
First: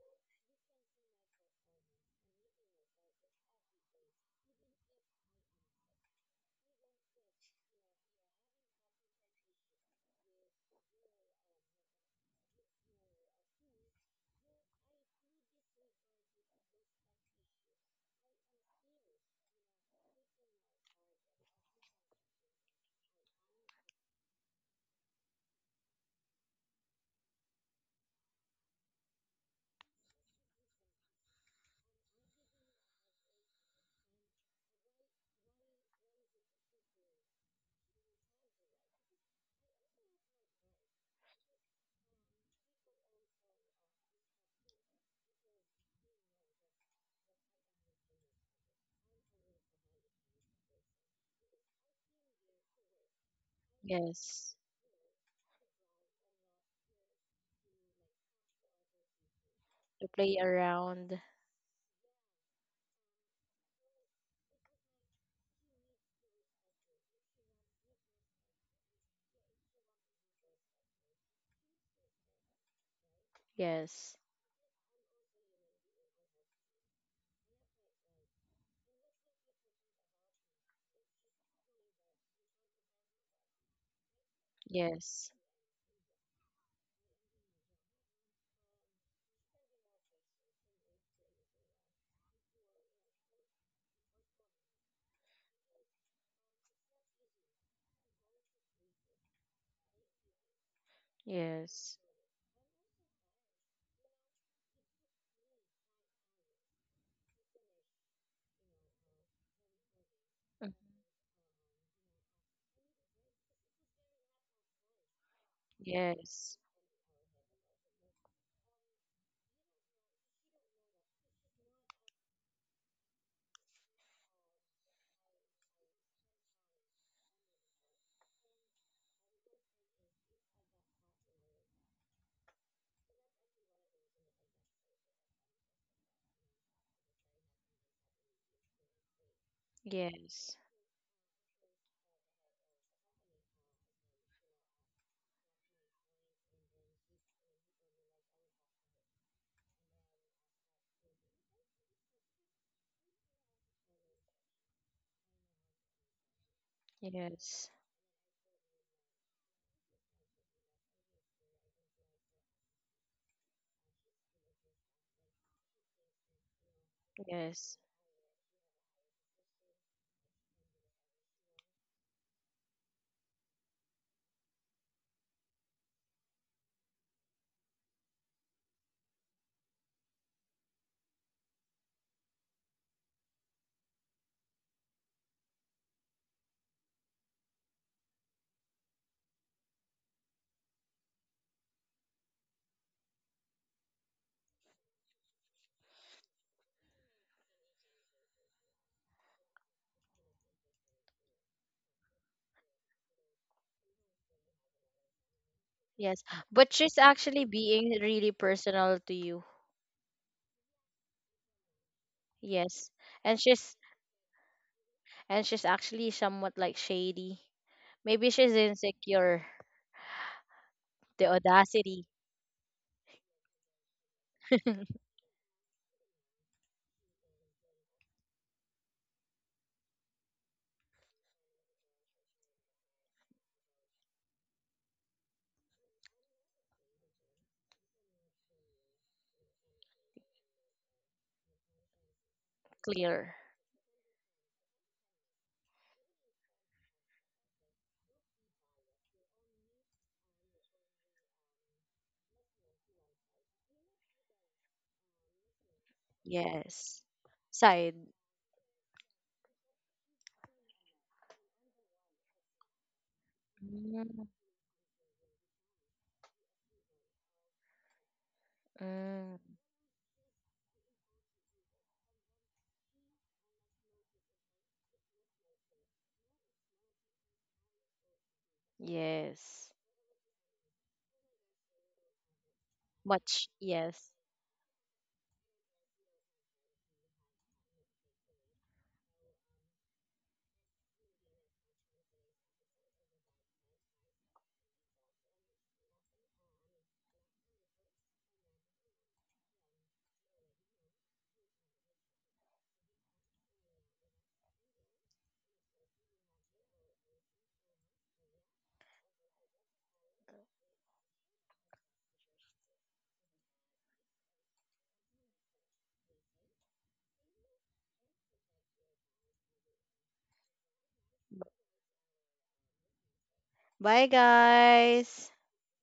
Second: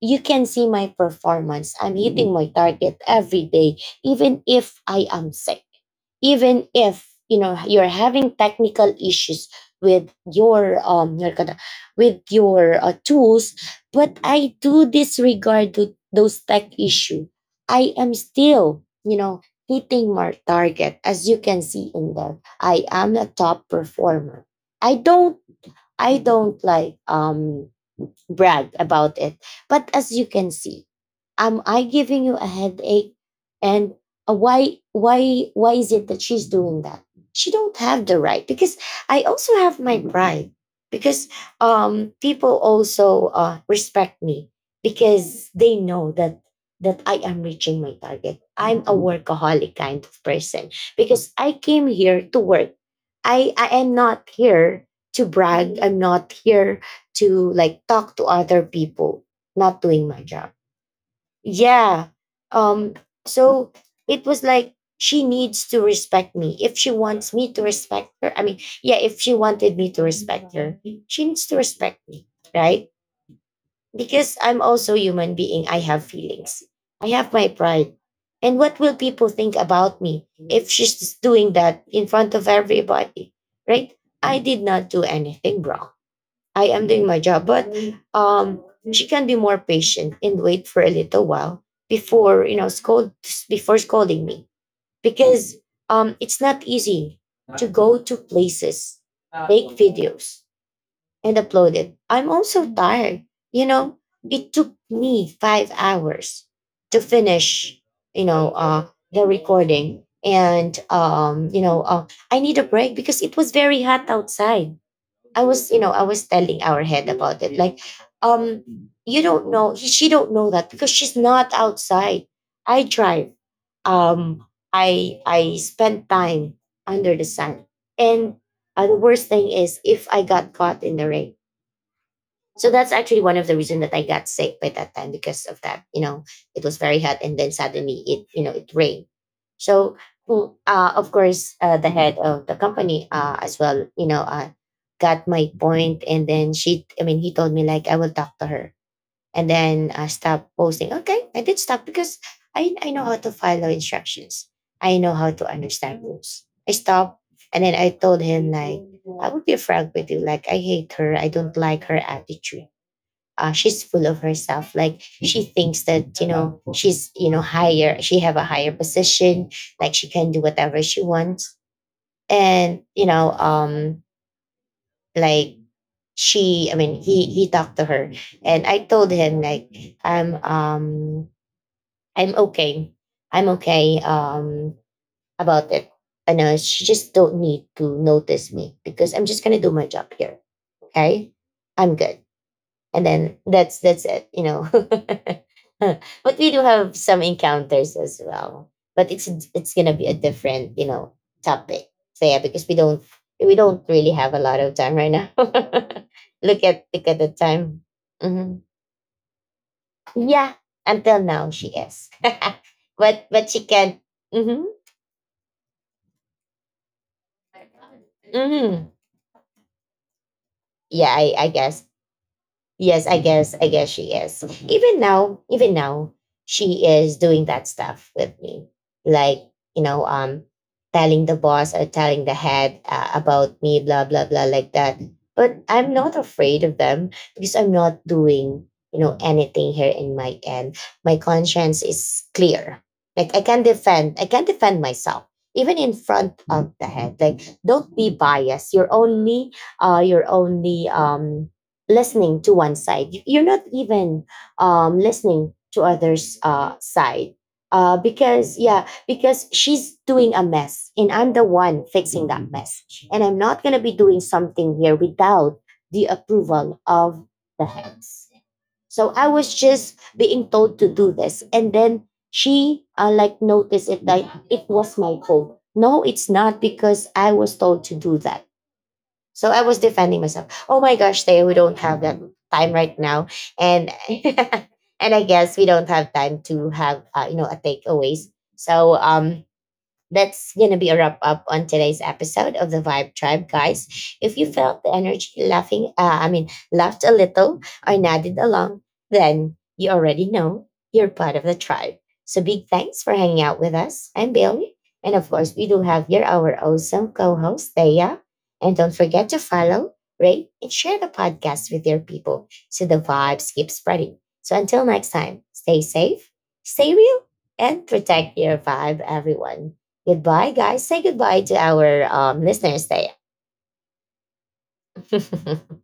S1: you can see my performance. I'm hitting my target every day, even if I am sick, even if you know you're having technical issues with your um your kind of- with your uh, tools. But I do disregard th- those tech issue. I am still you know hitting my target. As you can see in there, I am a top performer. I don't i don't like um brag about it. But as you can see, am I giving you a headache? And uh, why why why is it that she's doing that? She don't have the right, because I also have my pride, because um people also uh, respect me, because they know that that I am reaching my target. I'm a workaholic kind of person because I came here to work. I I am not
S2: Yes.
S1: here to brag. I'm not here to, like, talk to other people not doing
S2: To
S1: my
S2: play
S1: job.
S2: around.
S1: Yeah. um so it was, like, she needs to respect me if she wants me to respect her. I mean, yeah, if she wanted me to respect her, she needs to respect me, right?
S2: Yes.
S1: Because I'm also a human being, I have feelings, I have my pride. And what will people think about me if she's doing that in front of everybody, right? I did not do
S2: Yes.
S1: anything wrong. I am doing my job, but um, she can be more patient and wait for a little while before you know scold before scolding me, because um, it's not easy to go to places, make videos, and upload it.
S2: Yes.
S1: I'm also tired. You know, it took me five hours to finish. You know, uh, the recording.
S2: Mhm.
S1: And um, you know, uh, I need a break because it was very hot outside. I was, you know, I was
S2: Yes.
S1: telling our head about it. Like, um, you don't know, he- she don't know that because she's not outside. I drive. Um, I I spend time under the sun. And uh, the worst thing is if I got caught in the rain. So that's actually one of the reasons that I got sick by that time because of that. You know, it was very hot, and then suddenly it you know it rained. So mm,
S2: Yes.
S1: uh, of course, uh, the head of the company, uh, as well, you know, uh, got my point. And then she, I mean, he told me, like, I will talk to her, and then uh, stop posting. Okay, I did stop because I I know how to follow instructions. I know how to understand rules. I stopped, and
S2: Yes.
S1: then I told him, like, I would be frank with you. Like, I hate her. I don't like her attitude. Uh, she's full of herself. Like, she thinks that you know she's you know
S2: Yes.
S1: higher, she have a higher position. Like, she can do whatever she wants, and you know um like, she, I mean, he he talked to her. And I told him, like, i'm um i'm okay, I'm okay um about it. I know she just don't need to notice me because I'm just gonna do my job here. Okay, I'm good. And then that's that's it you know But we do have some encounters as well, but it's it's gonna be a different, you know topic. So, yeah, because we don't we don't really have a lot of time right now.
S2: Yes.
S1: look
S2: But
S1: at
S2: she's
S1: look at the
S2: actually
S1: time.
S2: being really
S1: Mhm.
S2: personal to you.
S1: Yeah, until now she is.
S2: Yes.
S1: but
S2: And
S1: but she
S2: she's,
S1: can. Hmm.
S2: and she's actually somewhat like shady. Maybe she's
S1: Hmm.
S2: insecure.
S1: Yeah,
S2: The
S1: I, I guess.
S2: audacity.
S1: Yes, I guess I guess she is. Even now, even now, she is doing that stuff with me. Like, you know, um telling the boss or telling the head, uh, about me, blah blah blah, like that. But I'm not afraid of them because I'm not doing, you know, anything here in my end. My conscience is clear.
S2: Clear.
S1: Like, I can defend, I can defend myself, even in front of the head. Like, don't be biased. You're only uh you're only um listening to one side. You- You're not even um, listening to others' uh,
S2: Yes.
S1: side.
S2: Side.
S1: Uh, because, yeah, because she's doing a mess, and I'm the one fixing that mess. And I'm not gonna be doing
S2: Mm,
S1: something here without the approval of the heads. So I
S2: mm,
S1: was just being told to do this. And then she, uh, like, noticed it that it was my fault. No, it's not, because I was told to do that. So I
S2: yes.
S1: was defending myself. Oh my gosh, Taya, we don't have that time right now,
S2: Much.
S1: and
S2: Yes.
S1: and I guess we don't have time to have uh, you know a takeaways. So um, that's going to be a wrap up on today's episode of the Vibe Tribe, guys. If you felt the energy laughing, uh, I mean, laughed a little or nodded along, then you already know you're part of the tribe. So big thanks for hanging out with us. I'm Bailey. And of course, we do have here our awesome co host, Thea. And don't forget to follow, rate, and share the podcast with your people so the vibes keep spreading. So until next time, stay safe, stay real, and protect your vibe, everyone. Goodbye, guys. Say goodbye to our um, listeners there.
S2: Bye guys.